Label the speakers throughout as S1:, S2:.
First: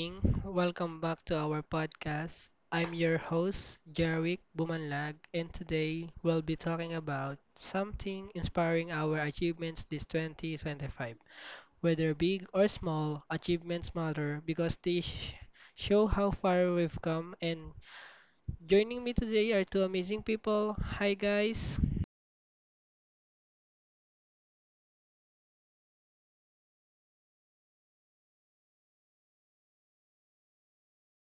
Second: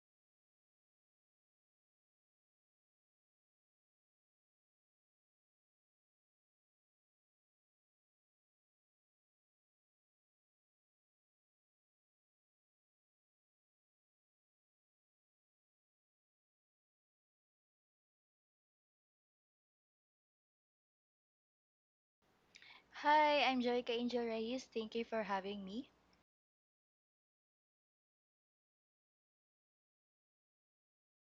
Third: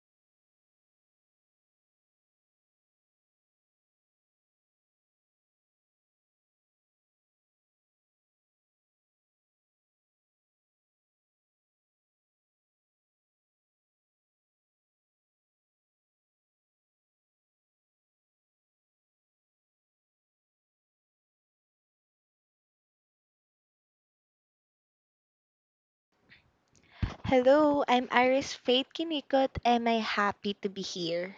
S1: evening. Welcome back to our podcast. I'm your host, Jerwick Bumanlag, and today we'll be talking about something inspiring our achievements this 2025. Whether big or small, achievements matter because show how far we've come. And joining me today are two amazing people. Hi, guys.
S2: Hi, I'm Joyka Angel Reyes. Thank you for having me.
S3: Hello, I'm Iris Faith Kinikot and I'm happy to be here.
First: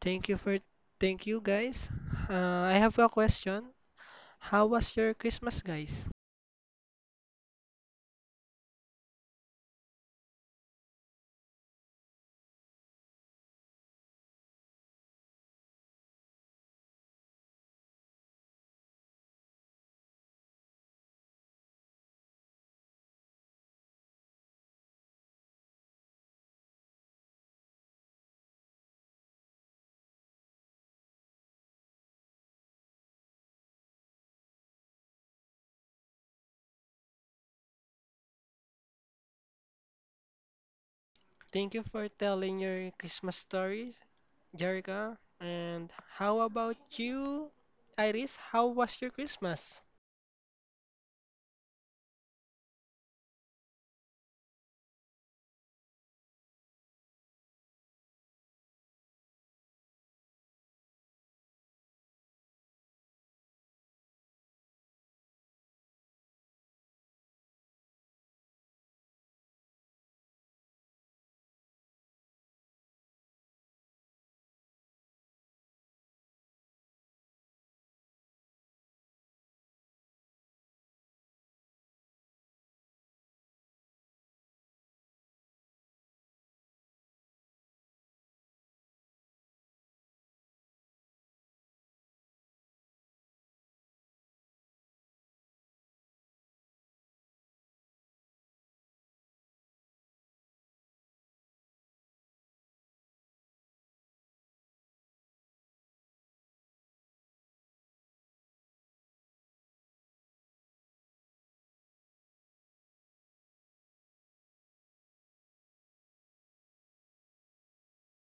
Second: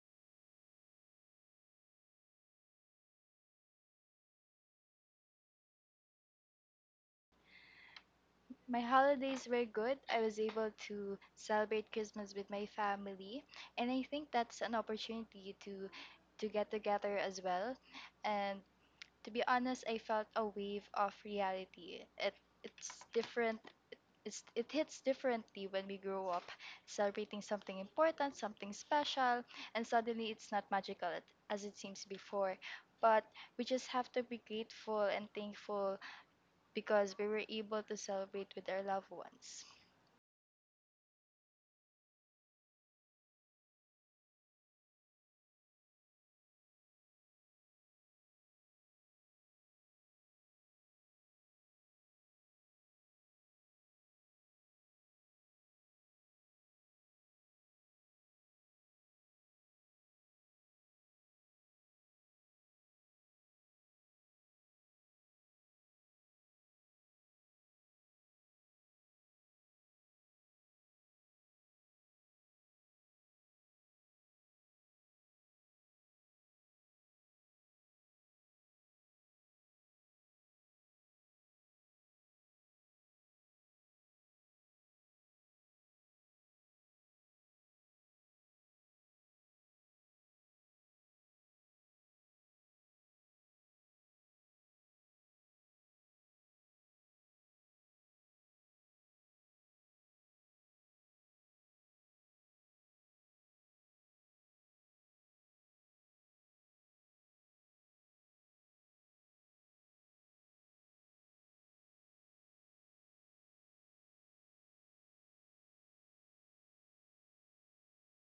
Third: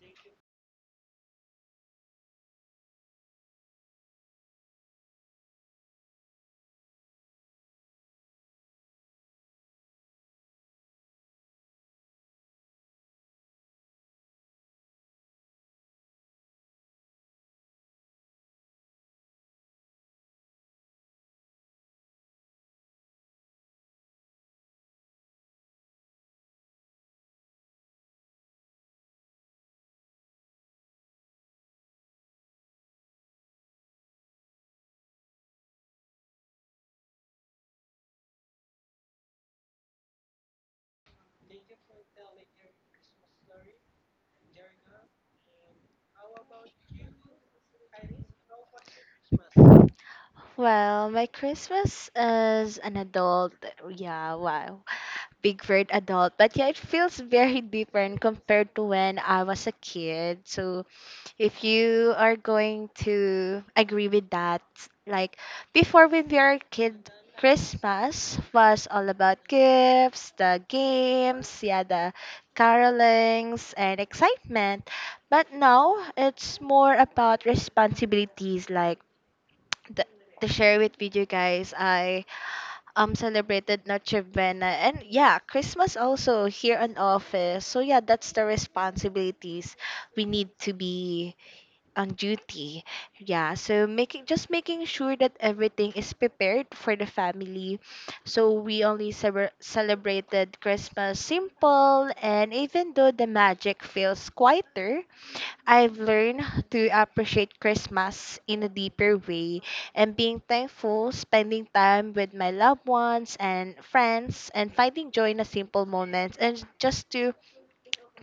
S1: Thank you for thank you, guys. I have a question. How was your Christmas, guys?
S2: My holidays were good. I was able to celebrate Christmas with my family, and I think that's an opportunity to get together as well. And to be honest, I felt a wave of reality. It's different it hits differently when we grow up celebrating something important, something special, and suddenly it's not magical as it seems before. But we just have to be grateful and thankful because we were able to celebrate with our loved ones.
S1: Thank you for telling your Christmas stories, Jerica. And how about you, Iris? How was your Christmas?
S3: Well, my Christmas as an adult, yeah, wow. Big word adult, but yeah, it feels very different compared to when I was a kid. So if you are going to agree with that, like, before when we were a kid, Christmas was all about gifts, the games, yeah, the carolings and excitement. But now it's more about responsibilities, like, the, to share with you guys, I celebrated Noche Buena and, yeah, Christmas also here in office. So yeah, that's the responsibilities. We need to be on duty. Yeah, so making, just making sure that everything is prepared for the family. So we only celebrated Christmas simple, and even though the magic feels quieter, I've learned to appreciate Christmas in a deeper way and being thankful, spending time with my loved ones and friends, and finding joy in the simple moments. And just to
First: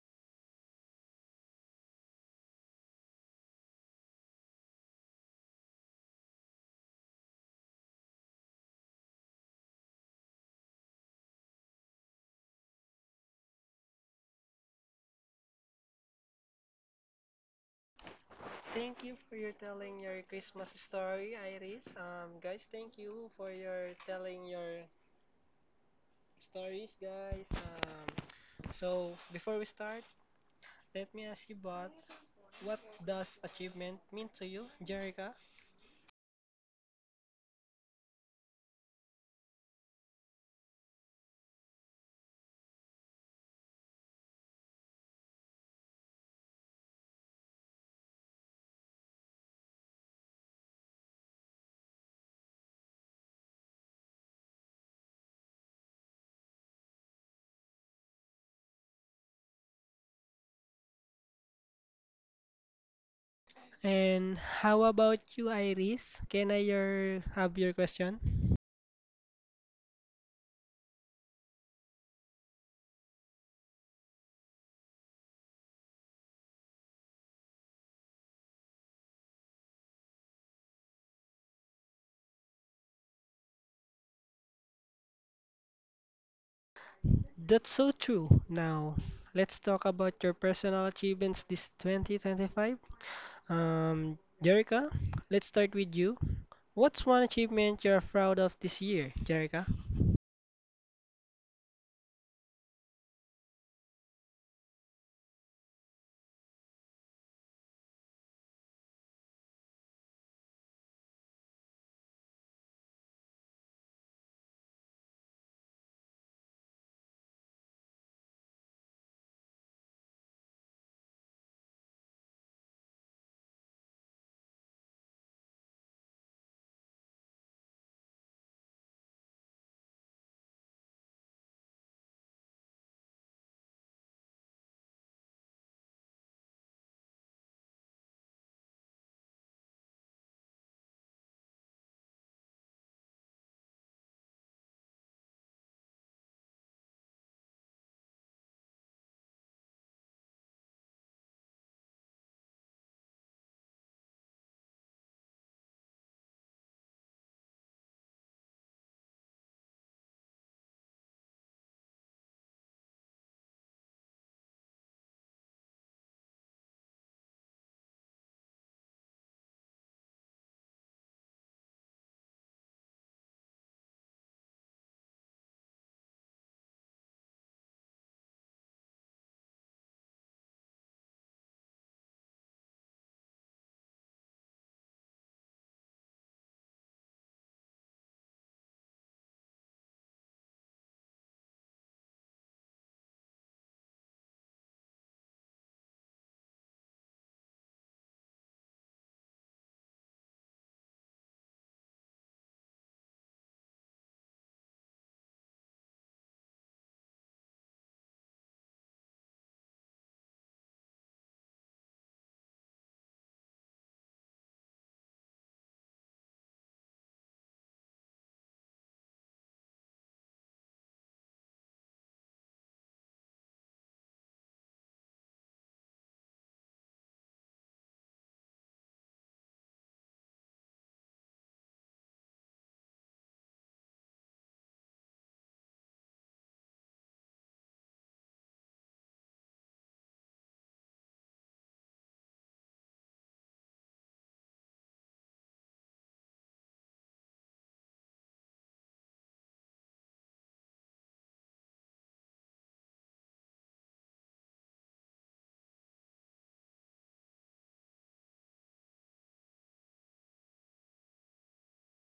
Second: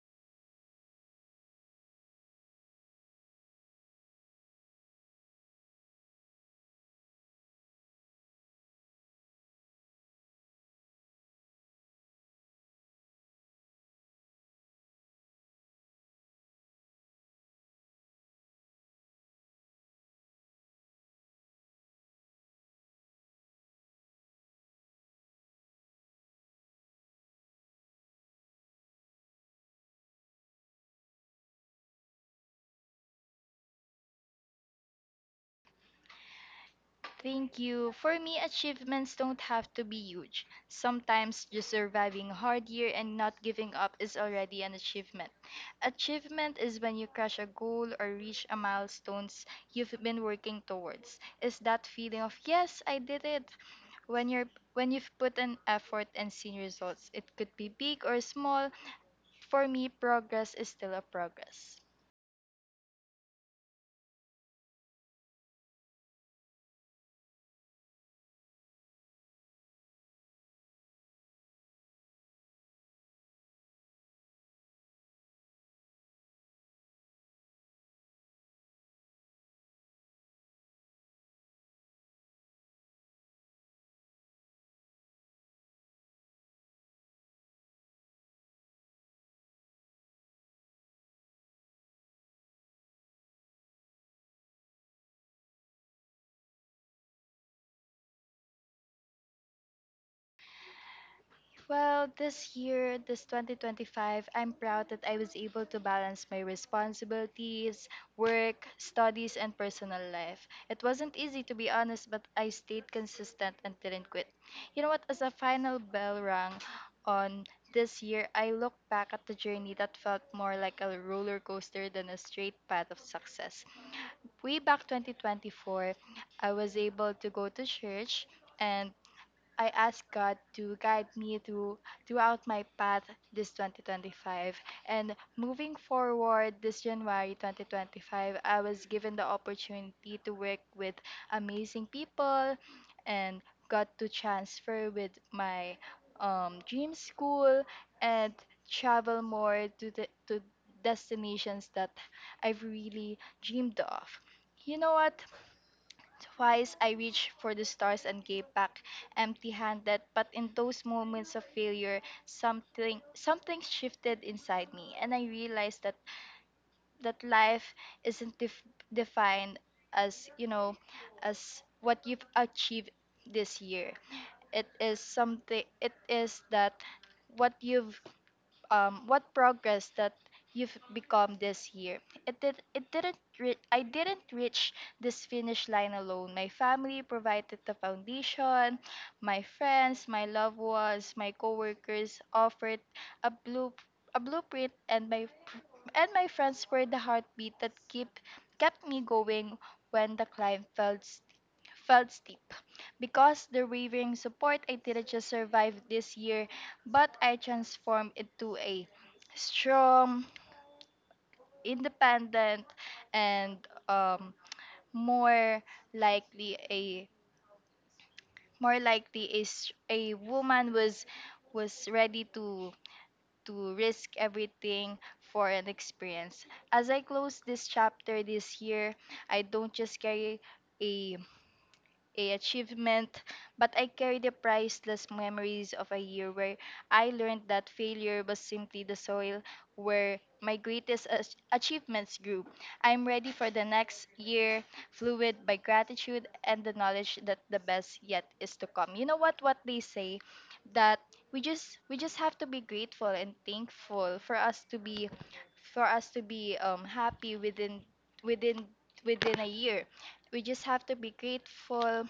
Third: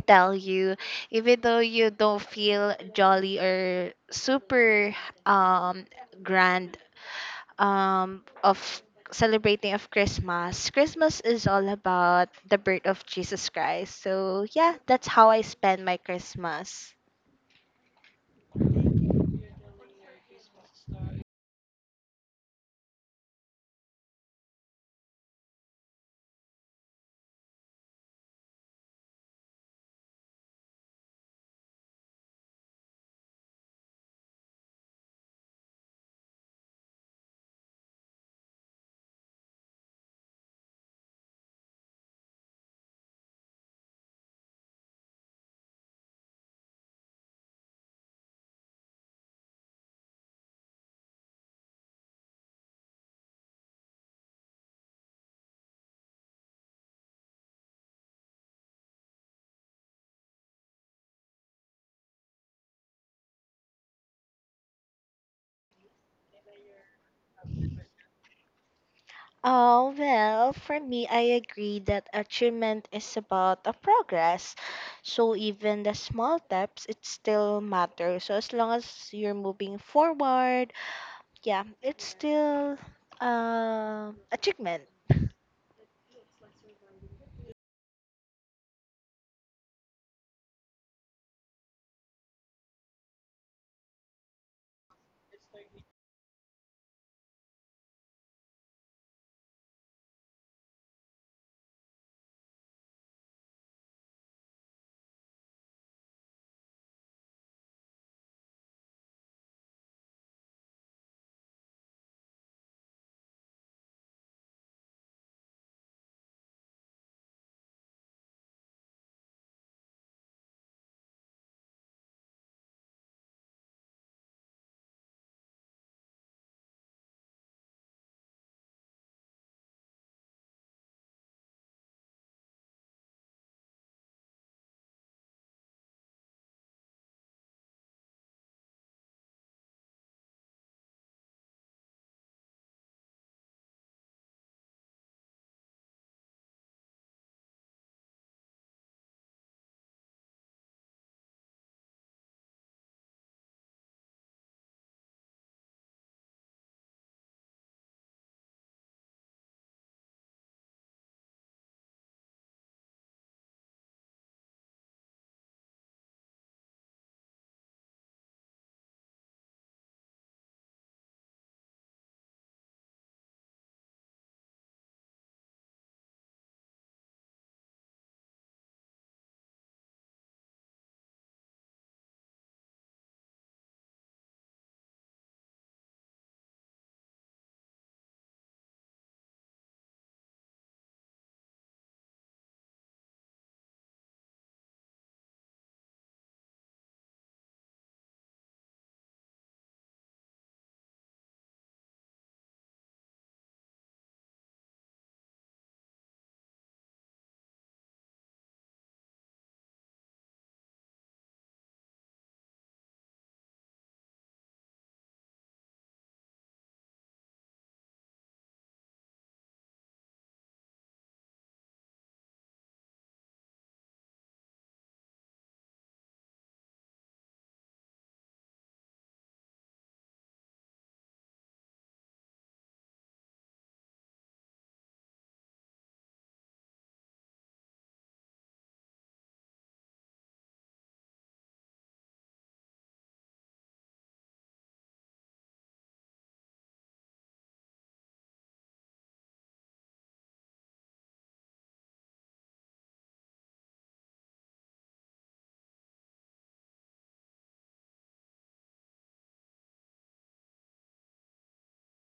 S3: tell you, even though you don't feel jolly or super um, grand of celebrating of Christmas, Christmas is all about the birth of Jesus Christ. So yeah, that's how I spend my Christmas.
S1: Thank you for your telling your Christmas story, Iris. Guys, thank you for your telling your stories, guys. So before we start, let me ask you both, what does achievement mean to you, Jerica?
S2: Thank you. For me, achievements don't have to be huge. Sometimes just surviving a hard year and not giving up is already an achievement. Achievement is when you crush a goal or reach a milestones you've been working towards. Is that feeling of yes, I did it. When you've put an effort and seen results, it could be big or small. For me, progress is still a progress.
S1: And how about you, Iris? Can I your have your question?
S3: Oh, well, for me, I agree that achievement is about a progress. So even the small steps, it still matters. So as long as you're moving forward, yeah, it's still achievement.
S1: That's so true. Now, let's talk about your personal achievements this 2025. Um, Jerica, let's start with you. What's one achievement you're proud of this year, Jerica?
S2: Well, this year, this 2025, I'm proud that I was able to balance my responsibilities, work, studies, and personal life. It wasn't easy, to be honest, but I stayed consistent and didn't quit. You know what? As a final bell rang on this year, I look back at the journey that felt more like a roller coaster than a straight path of success. Way back 2024, I was able to go to church and I ask God to guide me throughout my path this 2025. And moving forward this January 2025, I was given the opportunity to work with amazing people and got to transfer with my dream school and travel more to destinations that I've really dreamed of. You know what? Twice I reached for the stars and gave back empty handed, but in those moments of failure, something shifted inside me and I realized that life isn't def- defined as, you know, as what you've achieved this year. It is something it is that what you've what progress that you've become this year. It didn't I didn't reach this finish line alone. My family provided the foundation, my friends, my loved ones, my coworkers offered a blue a blueprint and my friends were the heartbeat that keep kept me going when the climb felt steep because the wavering support I didn't just survive this year but I transformed into a strong, independent, and um, more likely a more likely is a woman was ready to risk everything for an experience. As I close this chapter this year, I don't just carry a a achievement, but I carry the priceless memories of a year where I learned that failure was simply the soil where my greatest achievements grew. I'm ready for the next year, fluid by gratitude and the knowledge that the best yet is to come. You know what they say that we just have to be grateful and thankful for us to be happy within within a year we just have to be grateful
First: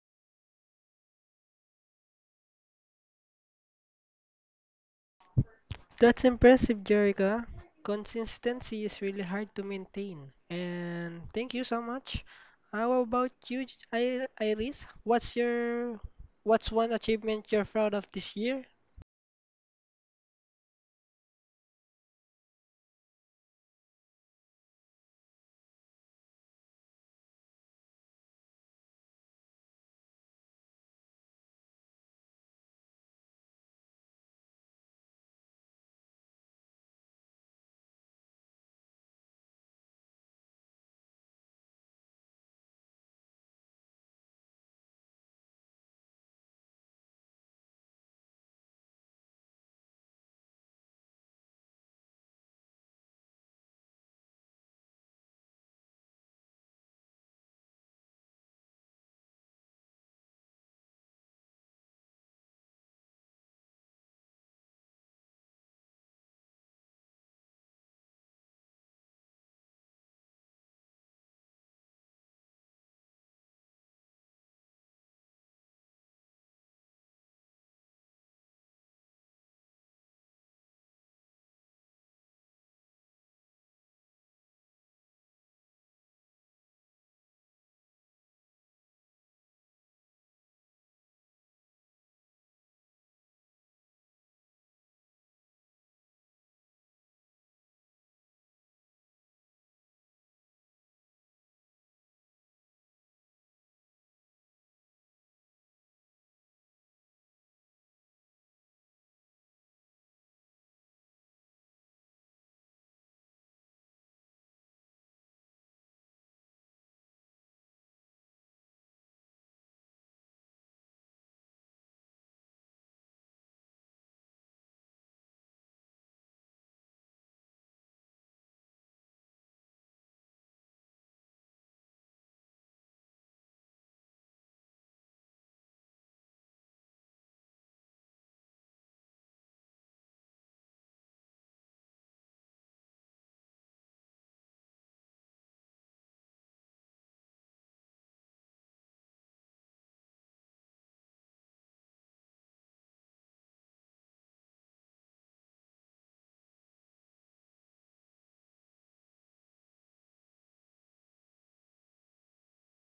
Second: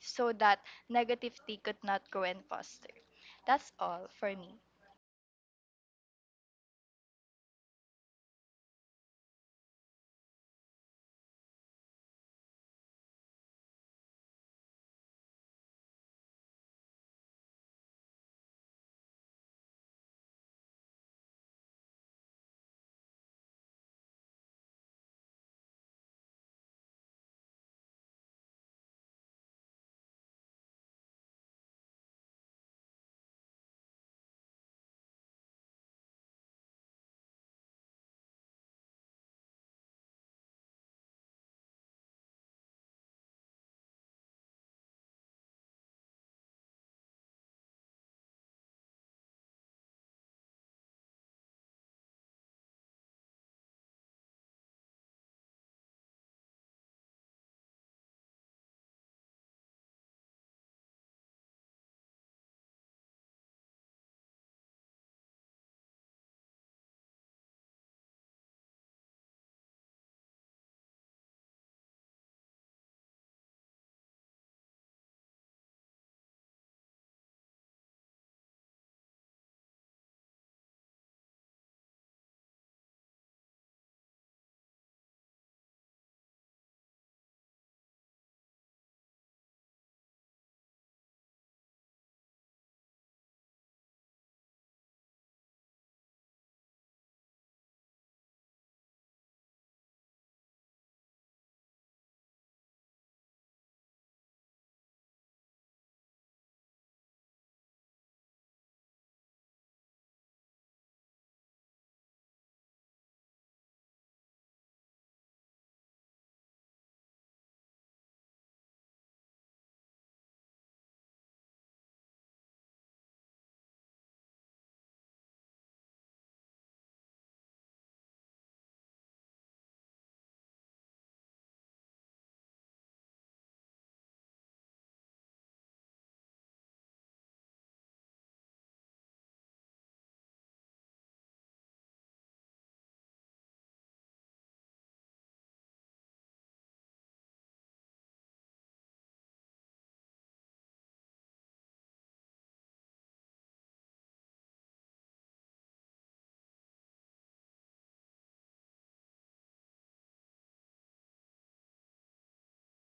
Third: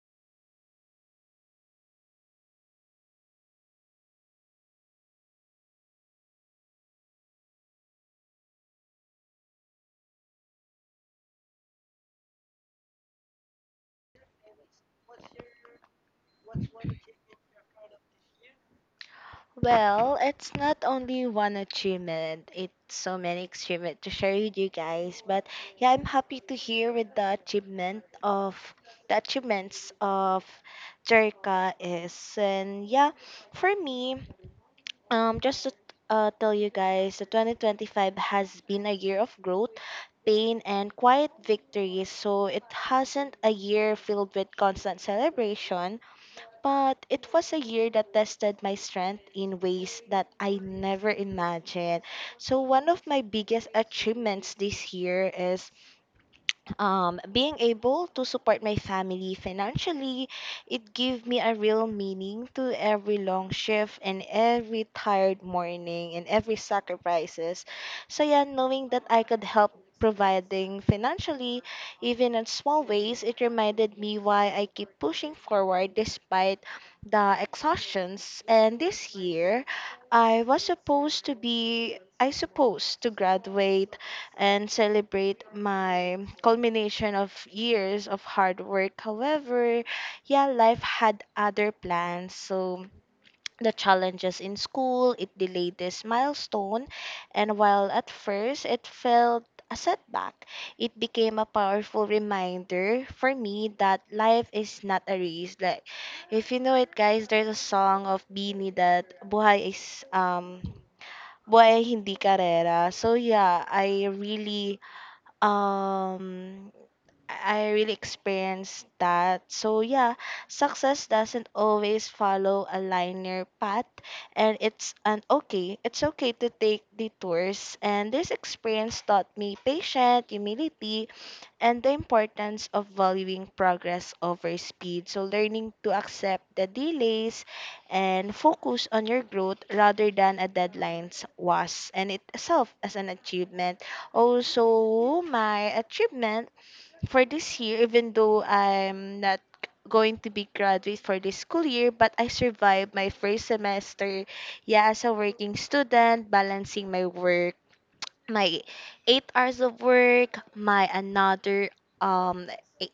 S2: so that negativity could not grow and foster. That's all for me.
S1: That's impressive, Jerica. Consistency is really hard to maintain. And thank you so much. How about you, Iris? What's one achievement you're proud of this year?
S3: Well, it's not only one achievement, it's so many achievements to share with you guys. But yeah, I'm happy to hear with the achievements of Jerka is. And yeah, for me, just to tell you guys that 2025 has been a year of growth, pain, and quiet victories, so it hasn't a year filled with constant celebration, but it was a year that tested my strength in ways that I never imagined. So, one of my biggest achievements this year is, being able to support my family financially. It gave me a real meaning to every long shift and every tired morning and every sacrifices. So yeah, knowing that I could help providing financially, even in small ways, it reminded me why I keep pushing forward despite the exhaustions. And this year, I supposed to graduate and celebrate my culmination of years of hard work. However, yeah, life had other plans. So the challenges in school, it delayed this milestone. And while at first it felt a setback, it became a powerful reminder for me that life is not a race. Like, if you know it, guys, there's a song of Beanie that buhay is buhay ay hindi karera. So yeah, I really um experienced that. So yeah, success doesn't always follow a linear path and it's an okay. It's okay to take detours, and this experience taught me patience, humility, and the importance of valuing progress over speed. So learning to accept the delays and focus on your growth rather than a deadlines was and itself as an achievement. Also, my achievement for this year, even though I'm not going to be graduate for this school year, but I survived my first semester, yeah, as a working student, balancing my work, my 8 hours of work, my another um eight-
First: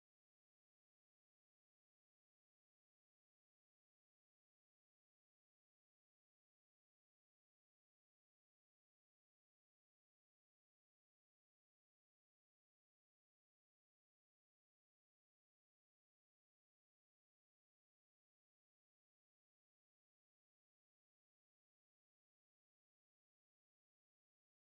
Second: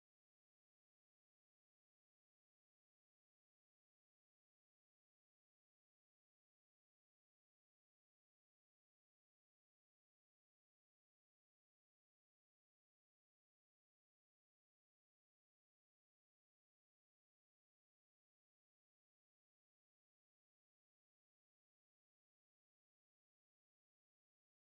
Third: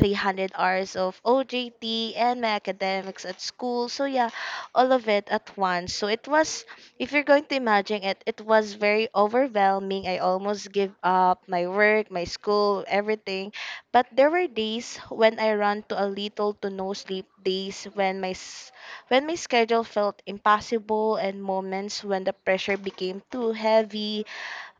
S3: 300 hours of OJT and my academics at school. So yeah, all of it at once. So it was, if you're going to imagine it, it was very overwhelming. I almost give up my work, my school, everything. But there were days when I ran to a little to no sleep, days when when my schedule felt impossible and moments when the pressure became too heavy,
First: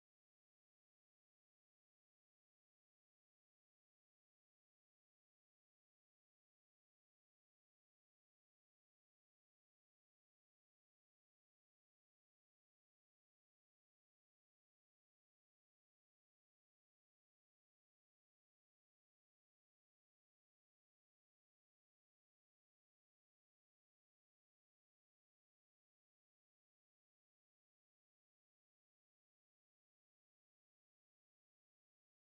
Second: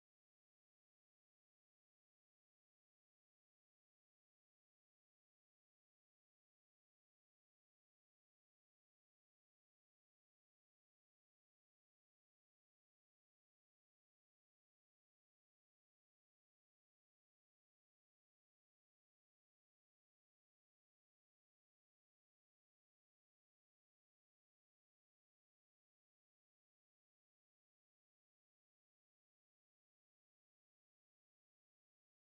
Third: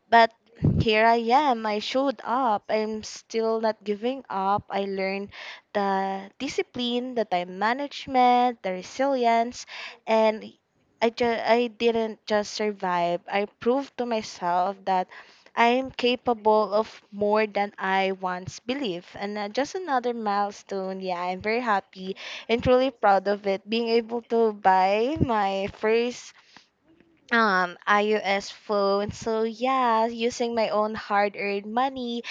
S3: but here I am. I showed up. I'm still not giving up. I learned the discipline, the time management, the resilience, and I didn't just survive. I proved to myself that I'm capable of more than I once believed. And just another milestone. Yeah, I'm very happy and truly proud of it. Being able to buy my first iOS phone. So yeah, using my own hard-earned money,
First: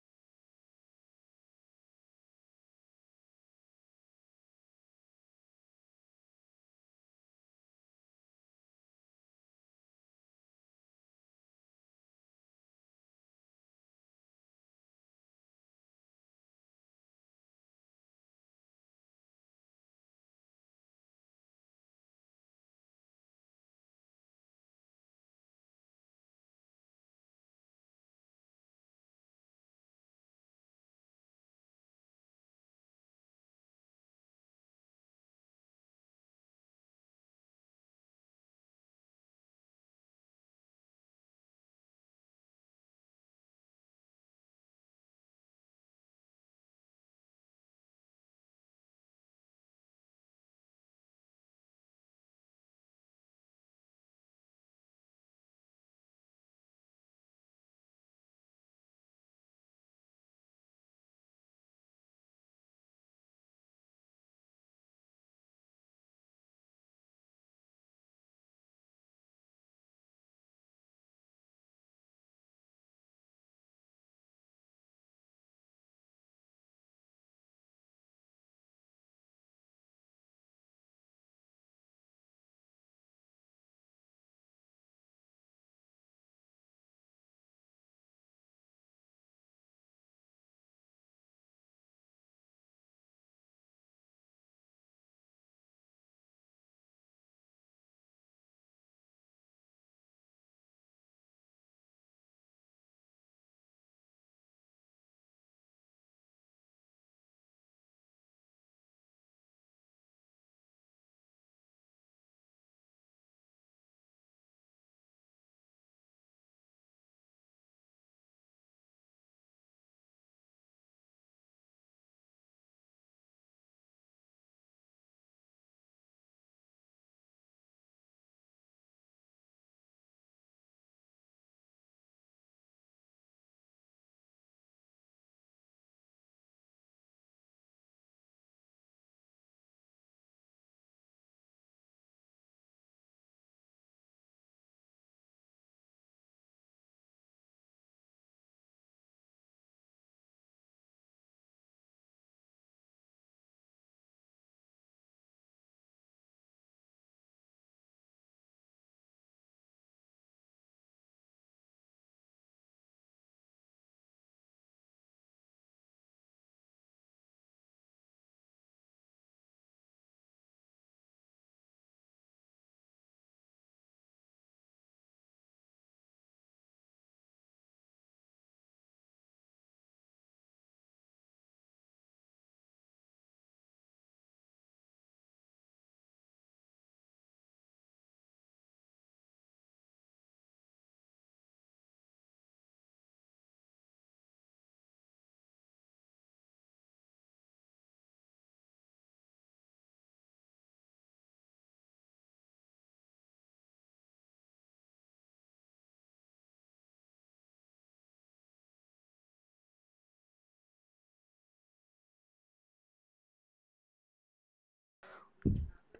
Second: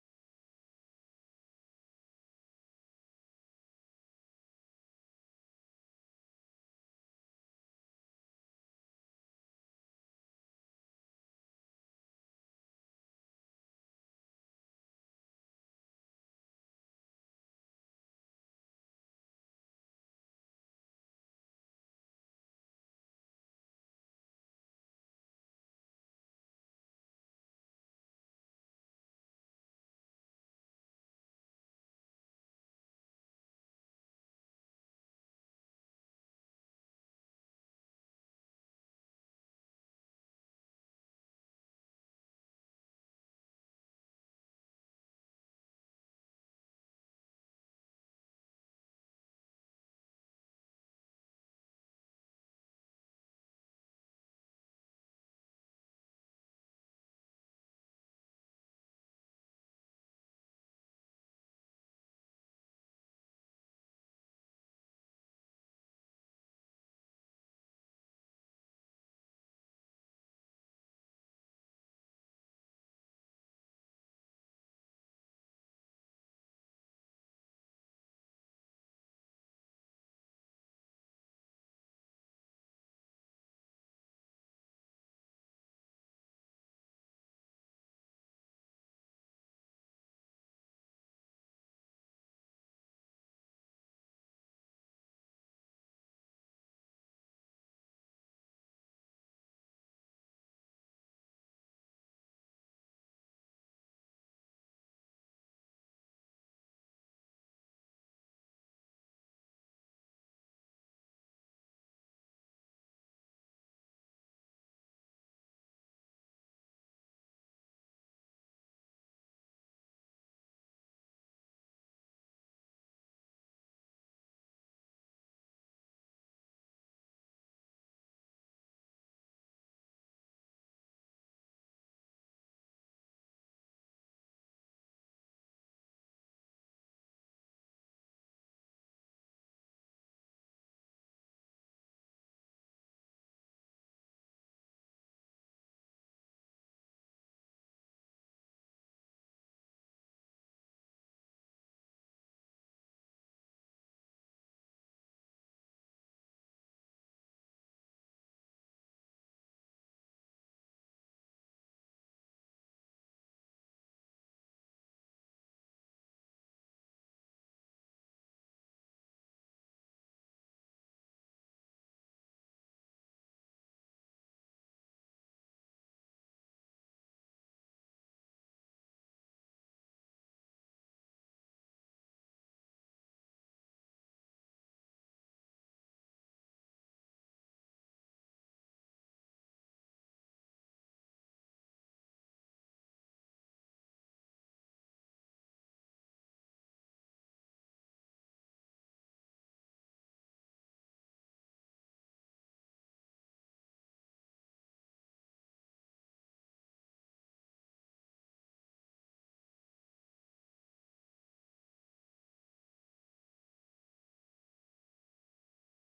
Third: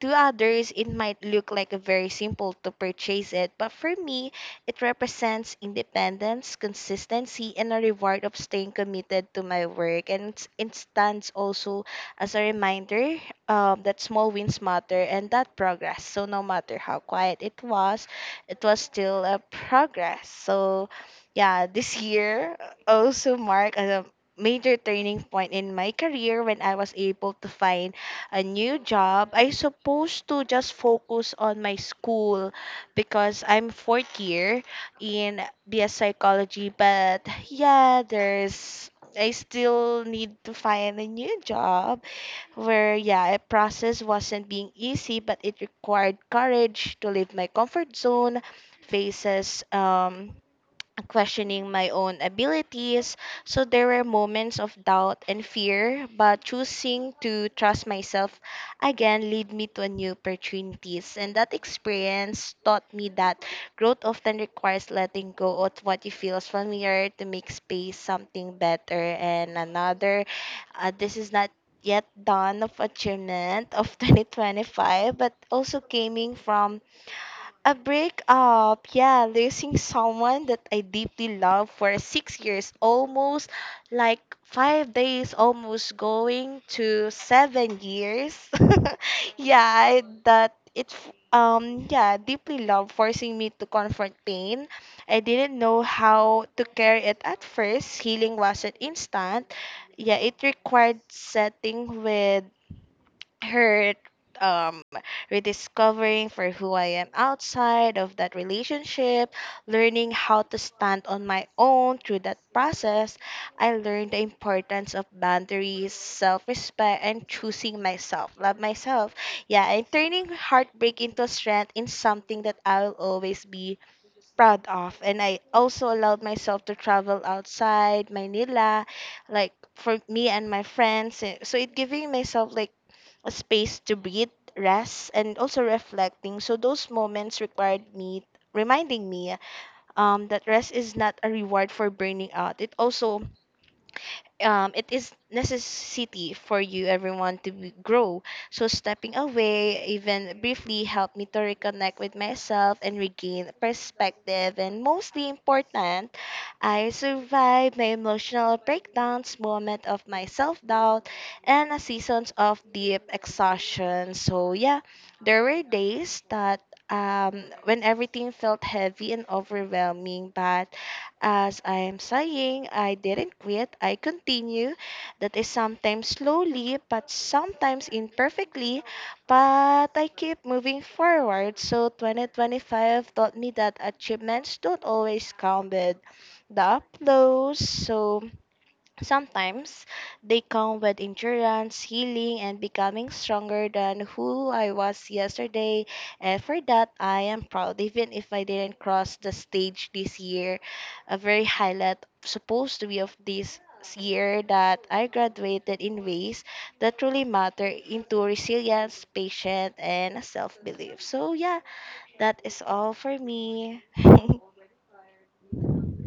S3: to others it might look like a very simple to purchase it, but for me it represents independence, consistency and a reward of staying committed to my work, and it stands also as a reminder, that small wins matter and that progress. So no matter how quiet it was still a progress. So yeah, this year also marked a major turning point in my career when I was able to find a new job. I supposed to just focus on my school because I'm fourth year in BS psychology, but yeah, there's I still need to find a new job where, yeah, the process wasn't being easy, but it required courage to leave my comfort zone, faces questioning my own abilities. So there were moments of doubt and fear, but choosing to trust myself again led me to new opportunities. And that experience taught me that growth often requires letting go of what you feels familiar to make space something better. And another. This is not yet done of achievement of 2025, but also coming from a breakup, yeah, losing someone that I deeply love for 6 years, almost like 5 days, almost going to 7 years. Yeah, yeah, deeply love forcing me to confront pain. I didn't know how to carry it at first. Healing wasn't instant. Yeah, it required setting with hurt, um rediscovering for who I am outside of that relationship, learning how to stand on my own. Through that process, I learned the importance of boundaries, self-respect and choosing myself, love myself. Yeah, and turning heartbreak into strength in something that I will always be proud of. And I also allowed myself to travel outside Manila, like for me and my friends. Eh, so it giving myself like a space to breathe, rest, and also reflecting. So those moments required me reminding me, that rest is not a reward for burning out. It also, it is necessity for you everyone to grow. So stepping away even briefly helped me to reconnect with myself and regain perspective. And mostly important, I survived my emotional breakdowns, moment of my self-doubt, and a seasons of deep exhaustion. So yeah, there were days that, when everything felt heavy and overwhelming, but as I am saying, I didn't quit, I continue. That is sometimes slowly, but sometimes imperfectly, but I keep moving forward. So 2025 taught me that achievements don't always come with the applause. So sometimes they come with endurance, healing, and becoming stronger than who I was yesterday. And for that, I am proud, even if I didn't cross the stage this year. A very highlight, supposed to be of this year, that I graduated in ways that truly matter into resilience, patience, and self belief. So, yeah, that is all for me.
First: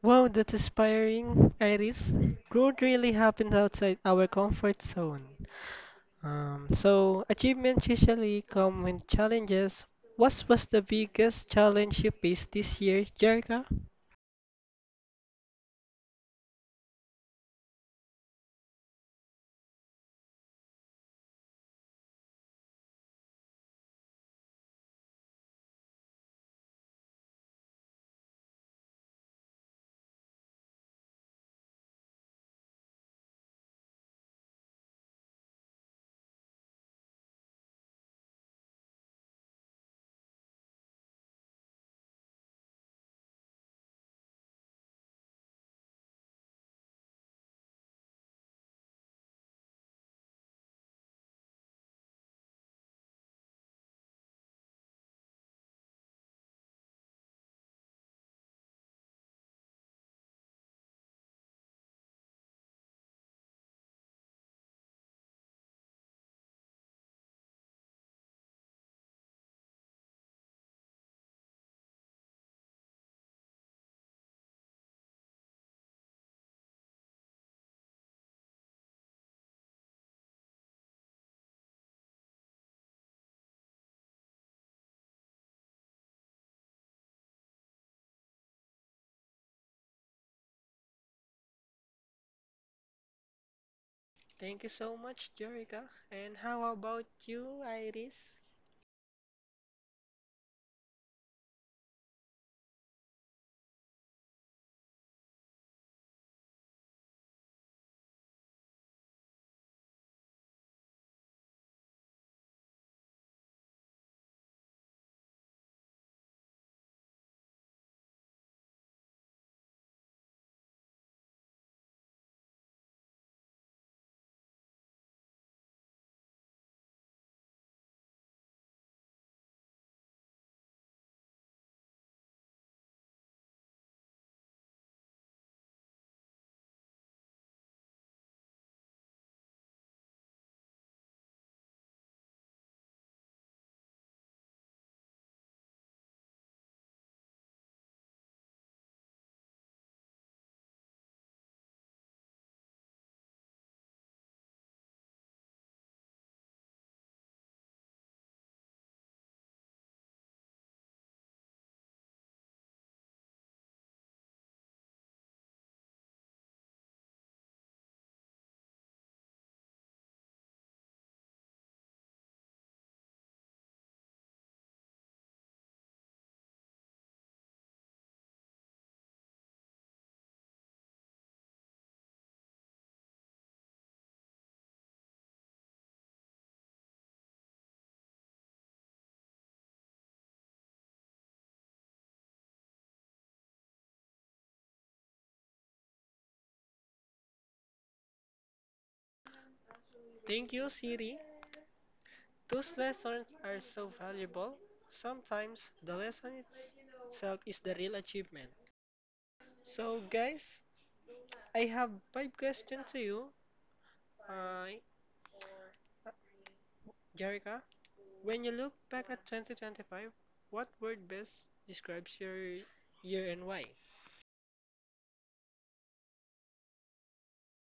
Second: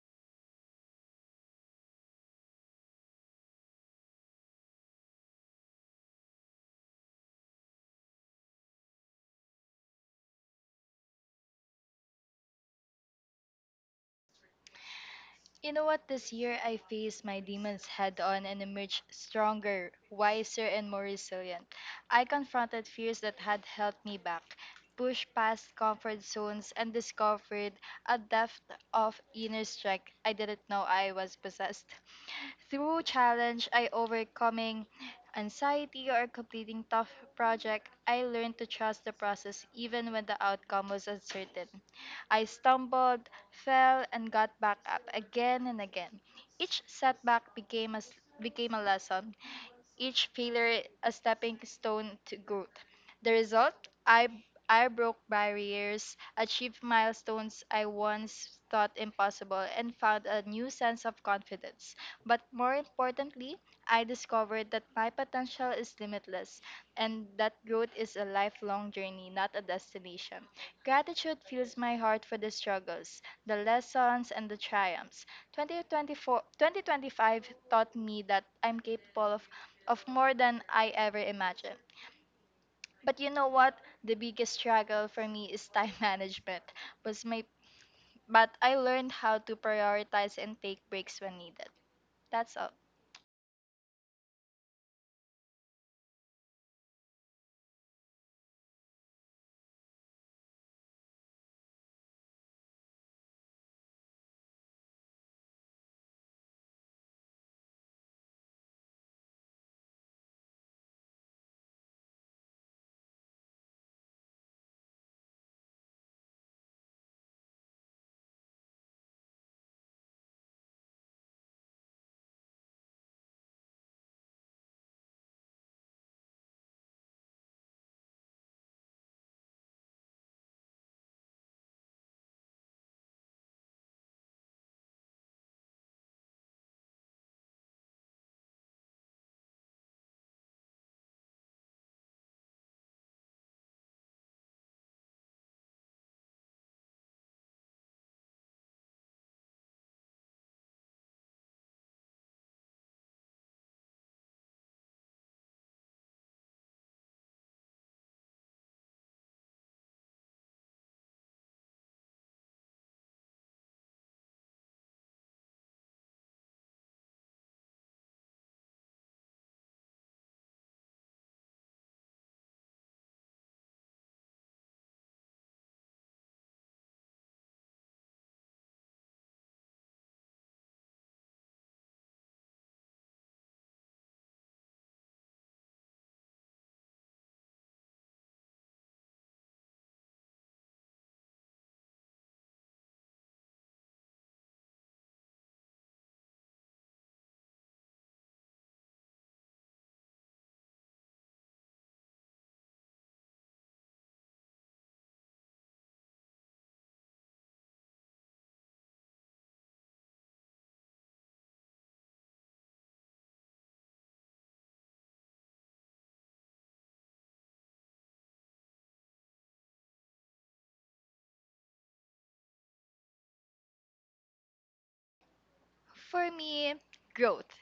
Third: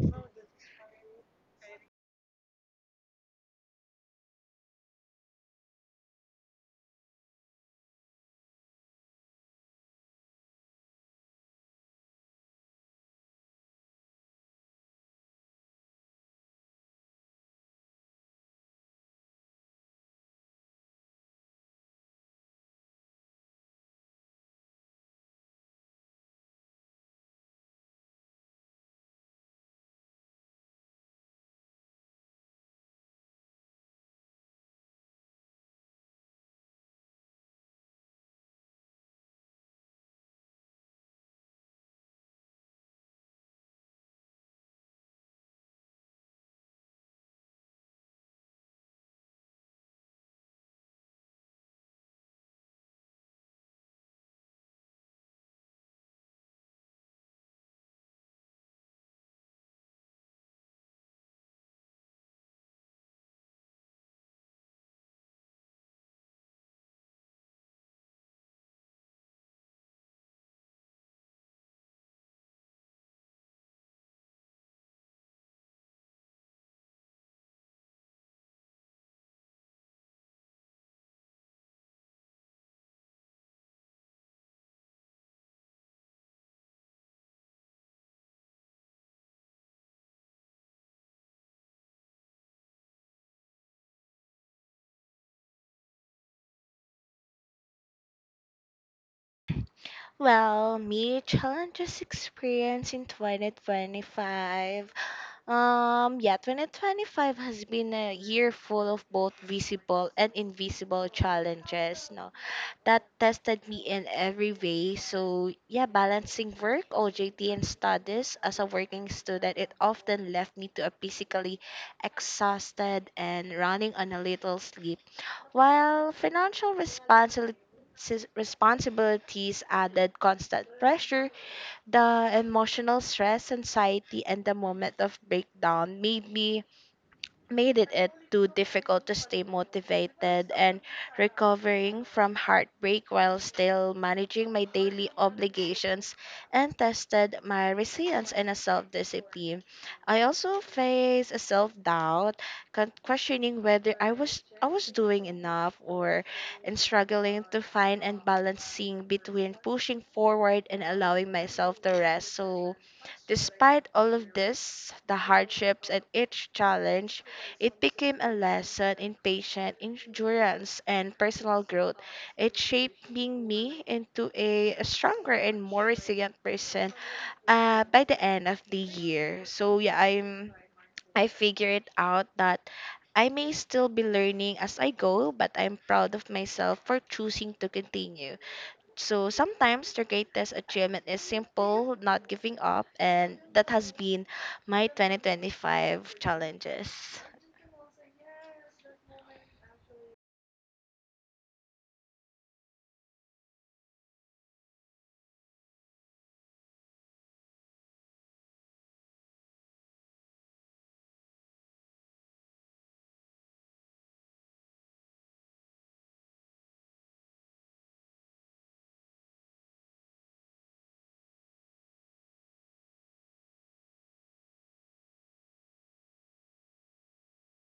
S1: Wow, that's inspiring, Iris. Growth really happens outside our comfort zone. So, achievements usually come with challenges. What was the biggest challenge you faced this year, Jerica?
S2: You know what? This year I faced my demons head on and emerged stronger, wiser, and more resilient. I confronted fears that had held me back, pushed past comfort zones, and discovered a depth of inner strength I didn't know I was possessed. Through challenge, I overcoming anxiety or completing tough project, I learned to trust the process even when the outcome was uncertain. I stumbled, fell, and got back up again and again. Each setback became a lesson each failure a stepping stone to growth. The result? I I broke barriers, achieved milestones I once thought impossible, and found a new sense of confidence. But more importantly, I discovered that my potential is limitless and that growth is a lifelong journey, not a destination. Gratitude fills my heart for the struggles, the lessons, and the triumphs. 2024, 2025 taught me that I'm capable of more than I ever imagined. But you know what? The biggest struggle for me is time management. Was my, but I learned how to prioritize and take breaks when needed. That's all.
S1: Thank you so much, Jerica. And how about you, Iris?
S3: Well, me challenges experience in 2025. Yeah, 2025 has been a year full of both visible and invisible challenges, no, that tested me in every way. So, yeah, balancing work, OJT, and studies as a working student, it often left me to a physically exhausted and running on a little sleep. While responsibilities added constant pressure, the emotional stress, anxiety, and the moment of breakdown made me made it, it too difficult to stay motivated. And recovering from heartbreak while still managing my daily obligations and tested my resilience and a self-discipline. I also faced a self-doubt, questioning whether I was doing enough or and struggling to find and balancing between pushing forward and allowing myself to rest. So, despite all of this, the hardships and each challenge, it became a lesson in patience, endurance, and personal growth. It shaping me into a stronger and more resilient person by the end of the year. So, yeah, I'm I figured out that I may still be learning as I go, but I'm proud of myself for choosing to continue. So sometimes the greatest achievement is simple, not giving up, and that has been my 2025 challenges.
S1: Thank you, Siri. Those lessons are so valuable. Sometimes itself is the real achievement. So, guys, I have five questions to you. Uh, Jerica, when you look back at 2025, what word best describes your year and why?
S2: For me, growth.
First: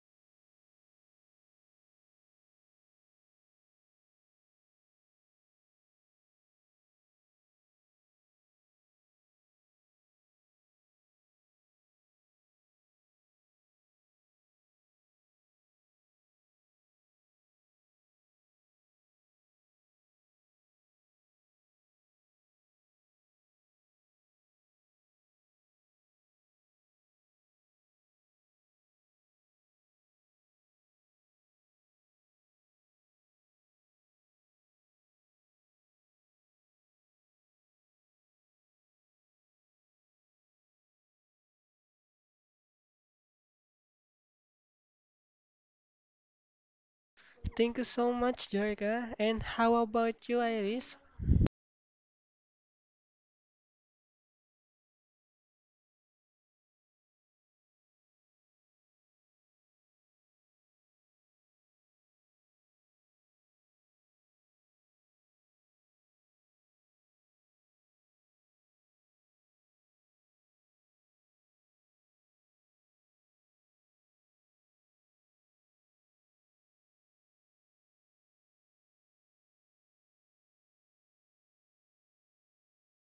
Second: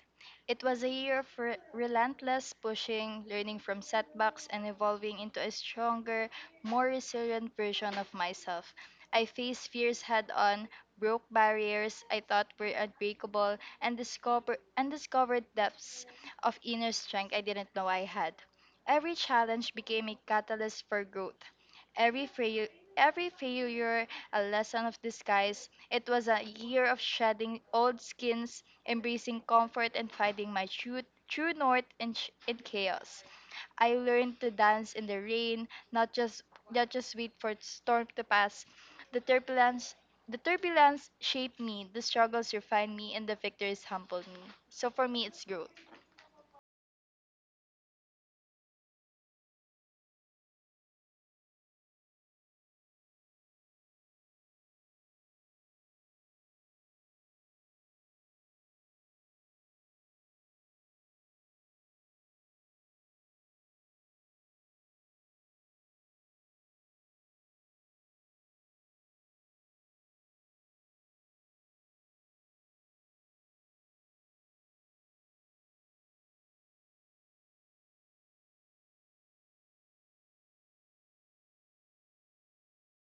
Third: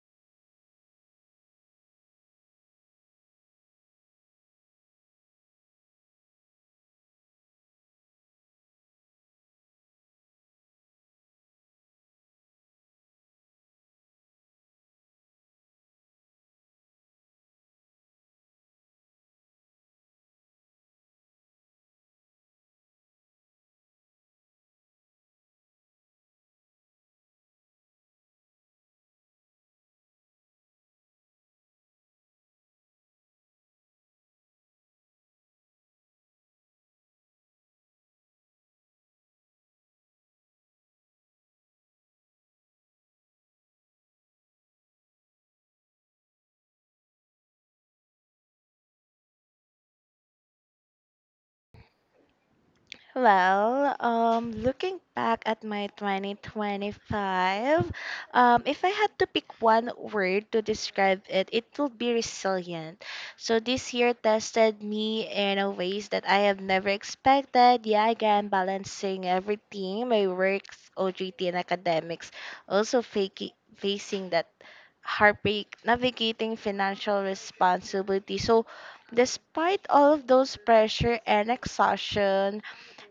S2: It was a year of relentless pushing, learning from setbacks, and evolving into a stronger, more resilient version of myself. I faced fears head on, broke barriers I thought were unbreakable, and, discovered depths of inner strength I didn't know I had. Every challenge became a catalyst for growth. Every, fail- every failure a lesson of disguise. It was a year of shedding old skins, embracing comfort, and finding my true north in chaos. I learned to dance in the rain, not just wait for the storm to pass. The turbulence the turbulence shaped me, the struggles refined me, and the victories humbled me. So for me, it's growth.
S1: Thank you so much, Jerica. And how about you, Iris?
S3: Well, looking back at my 2025, if I had to pick one word to describe it, it would be resilient. So this year tested me in a ways that I have never expected. Yeah, again, balancing everything, my works, OJT, and academics. Also faking, facing that heartbreak, navigating financial responsibility. So despite all of those pressure and exhaustion,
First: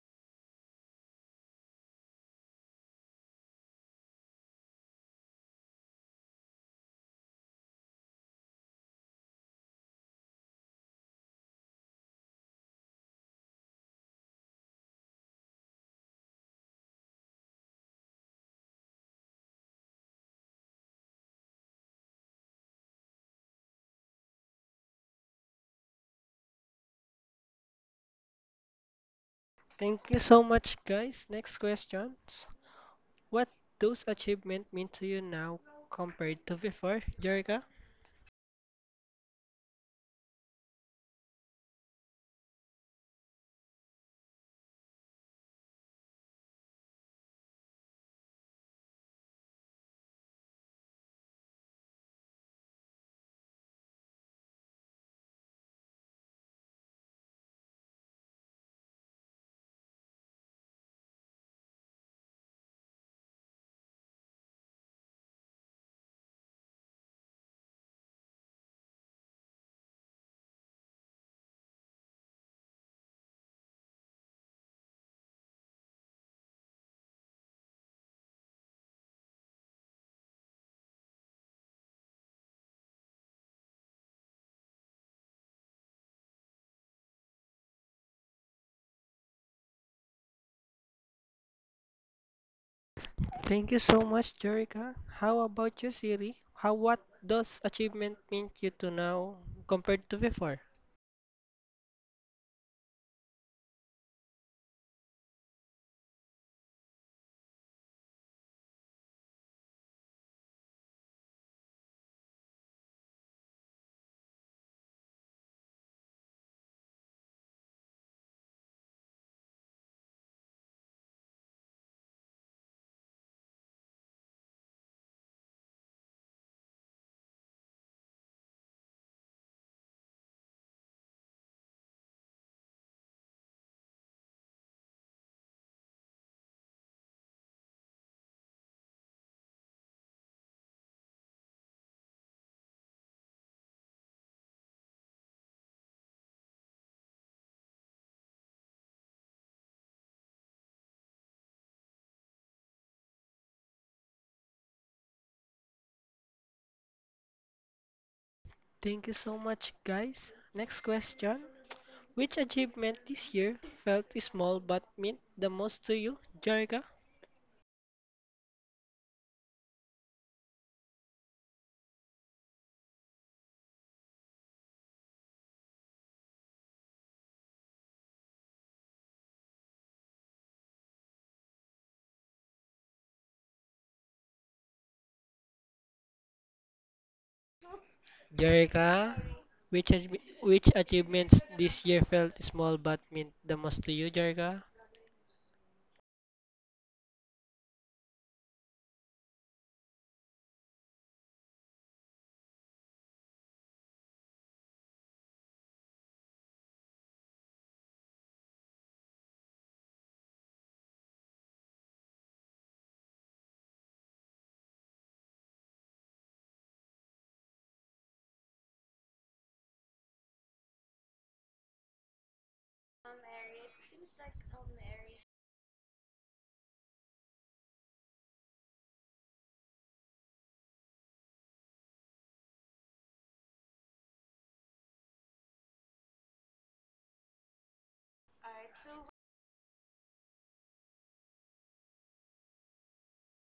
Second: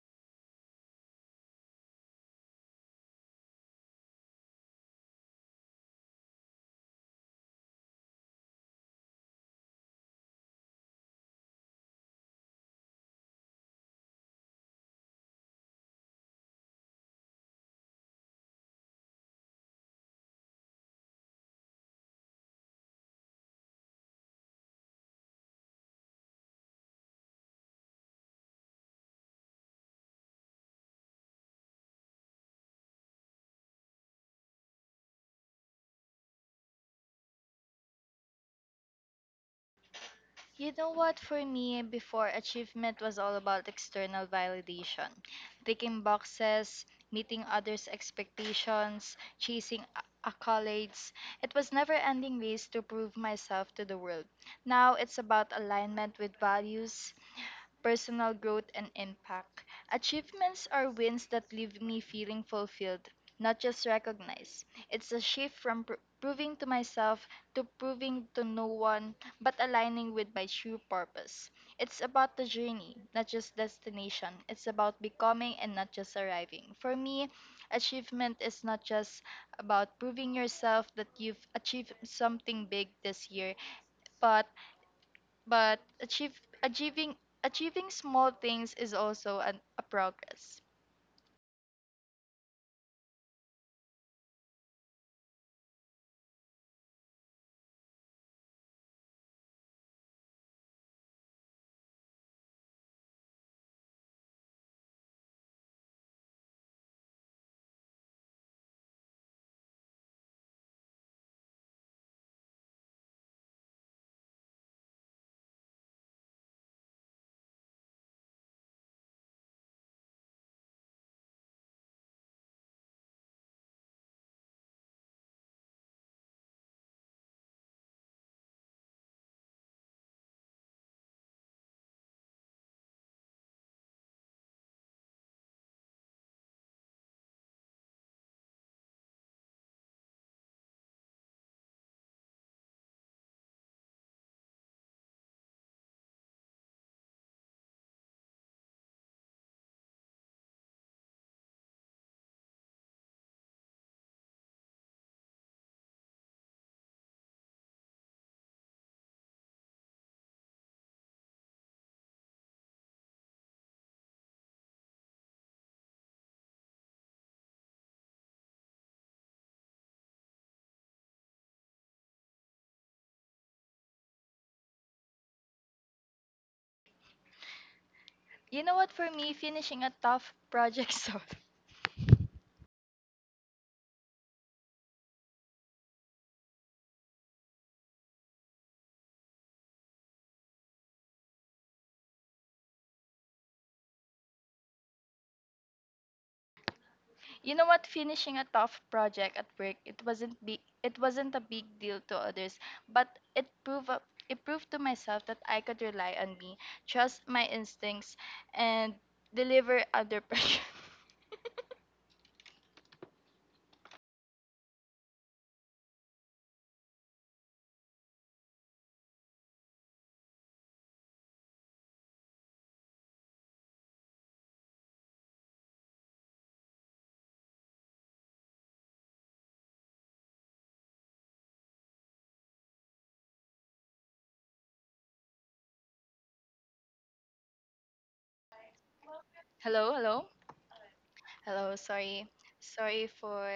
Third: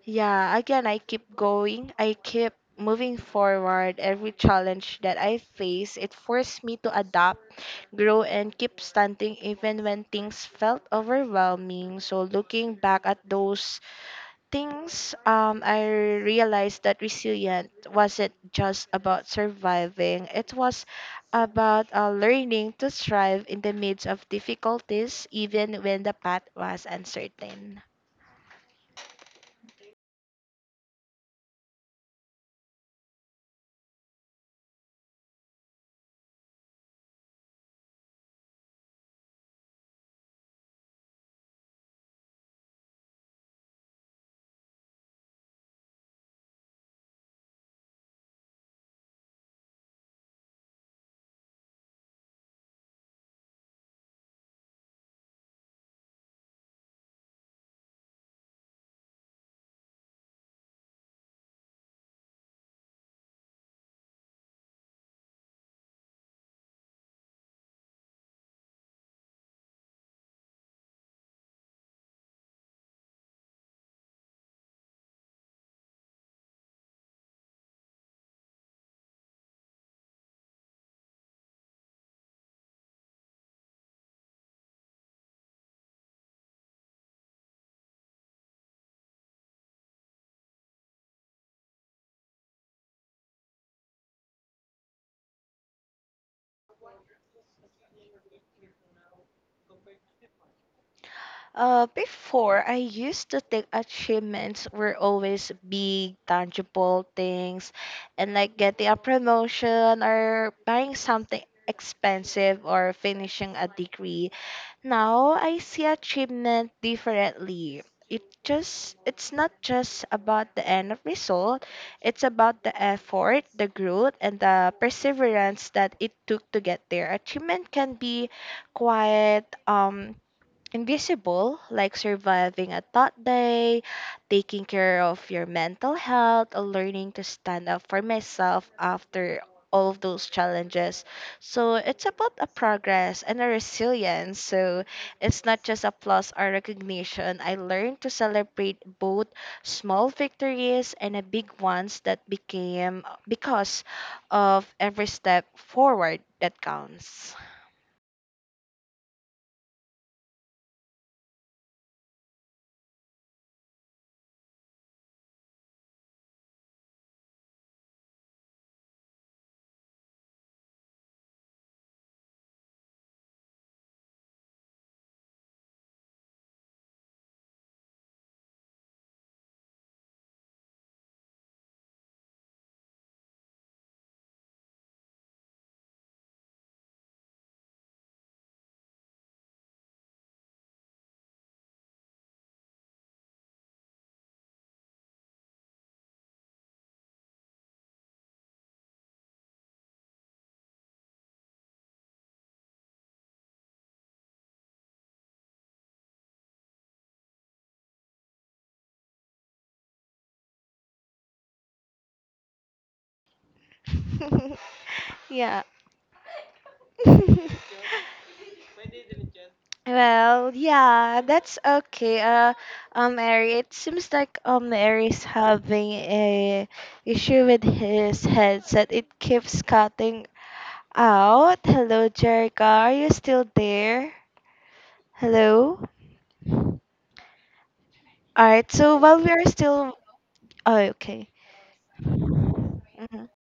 S3: yeah, again, I keep going. I keep moving forward. Every challenge that I face, it forced me to adapt, grow, and keep standing even when things felt overwhelming. So, looking back at those things, I realized that resilient wasn't just about surviving, it was about learning to thrive in the midst of difficulties, even when the path was uncertain.
S1: Thank you so much, guys. Next questions. What those achievements mean to you now compared to before, Jerica?
S2: You know what, for me, before achievement was all about external validation, ticking boxes, meeting others' expectations, chasing accolades. It was never ending race to prove myself to the world. Now it's about alignment with values, personal growth, and impact. Achievements are wins that leave me feeling fulfilled, not just recognized. It's a shift from proving to myself to proving to no one but aligning with my true purpose. It's about the journey, not just destination. It's about becoming and not just arriving. For me, achievement is not just about proving yourself that you've achieved something big this year, but but achieve, achieving achieving small things is also a progress.
S1: Thank you so much, Jerica. How about you, Siri? How what does achievement mean you to now compared to before?
S3: Before, I used to think achievements were always big, tangible things, and like getting a promotion or buying something expensive or finishing a degree. Now I see achievement differently. It's not just about the end of result, it's about the effort, the growth, and the perseverance that it took to get there. Achievement can be quite invisible, like surviving a thought day, taking care of your mental health, or learning to stand up for myself after all of those challenges. So it's about a progress and a resilience. So it's not just applause or recognition. I learned to celebrate both small victories and a big ones that became because of every step forward that counts.
S1: Thank you so much, guys. Next question. Which achievement this year felt small but meant the most to you, Jerica?
S2: You know what? For me, finishing a tough project. So
S1: Jerica, which achievements this year felt small but meant the most to you, Jerica?
S2: you know what? Finishing a tough project at work, it wasn't big. It wasn't a big deal to others, but it proved up. It proved to myself that I could rely on me, trust my instincts, and deliver under pressure.
S3: Yeah. Well, yeah, that's okay. Ari, it seems like Ari's having a issue with his headset. It keeps cutting out. Hello, Jerica, are you still there? Hello. All right. So while we are
S2: hello,
S3: still,
S2: hello,
S3: oh, okay.
S2: Hello. Sorry
S3: Mhm.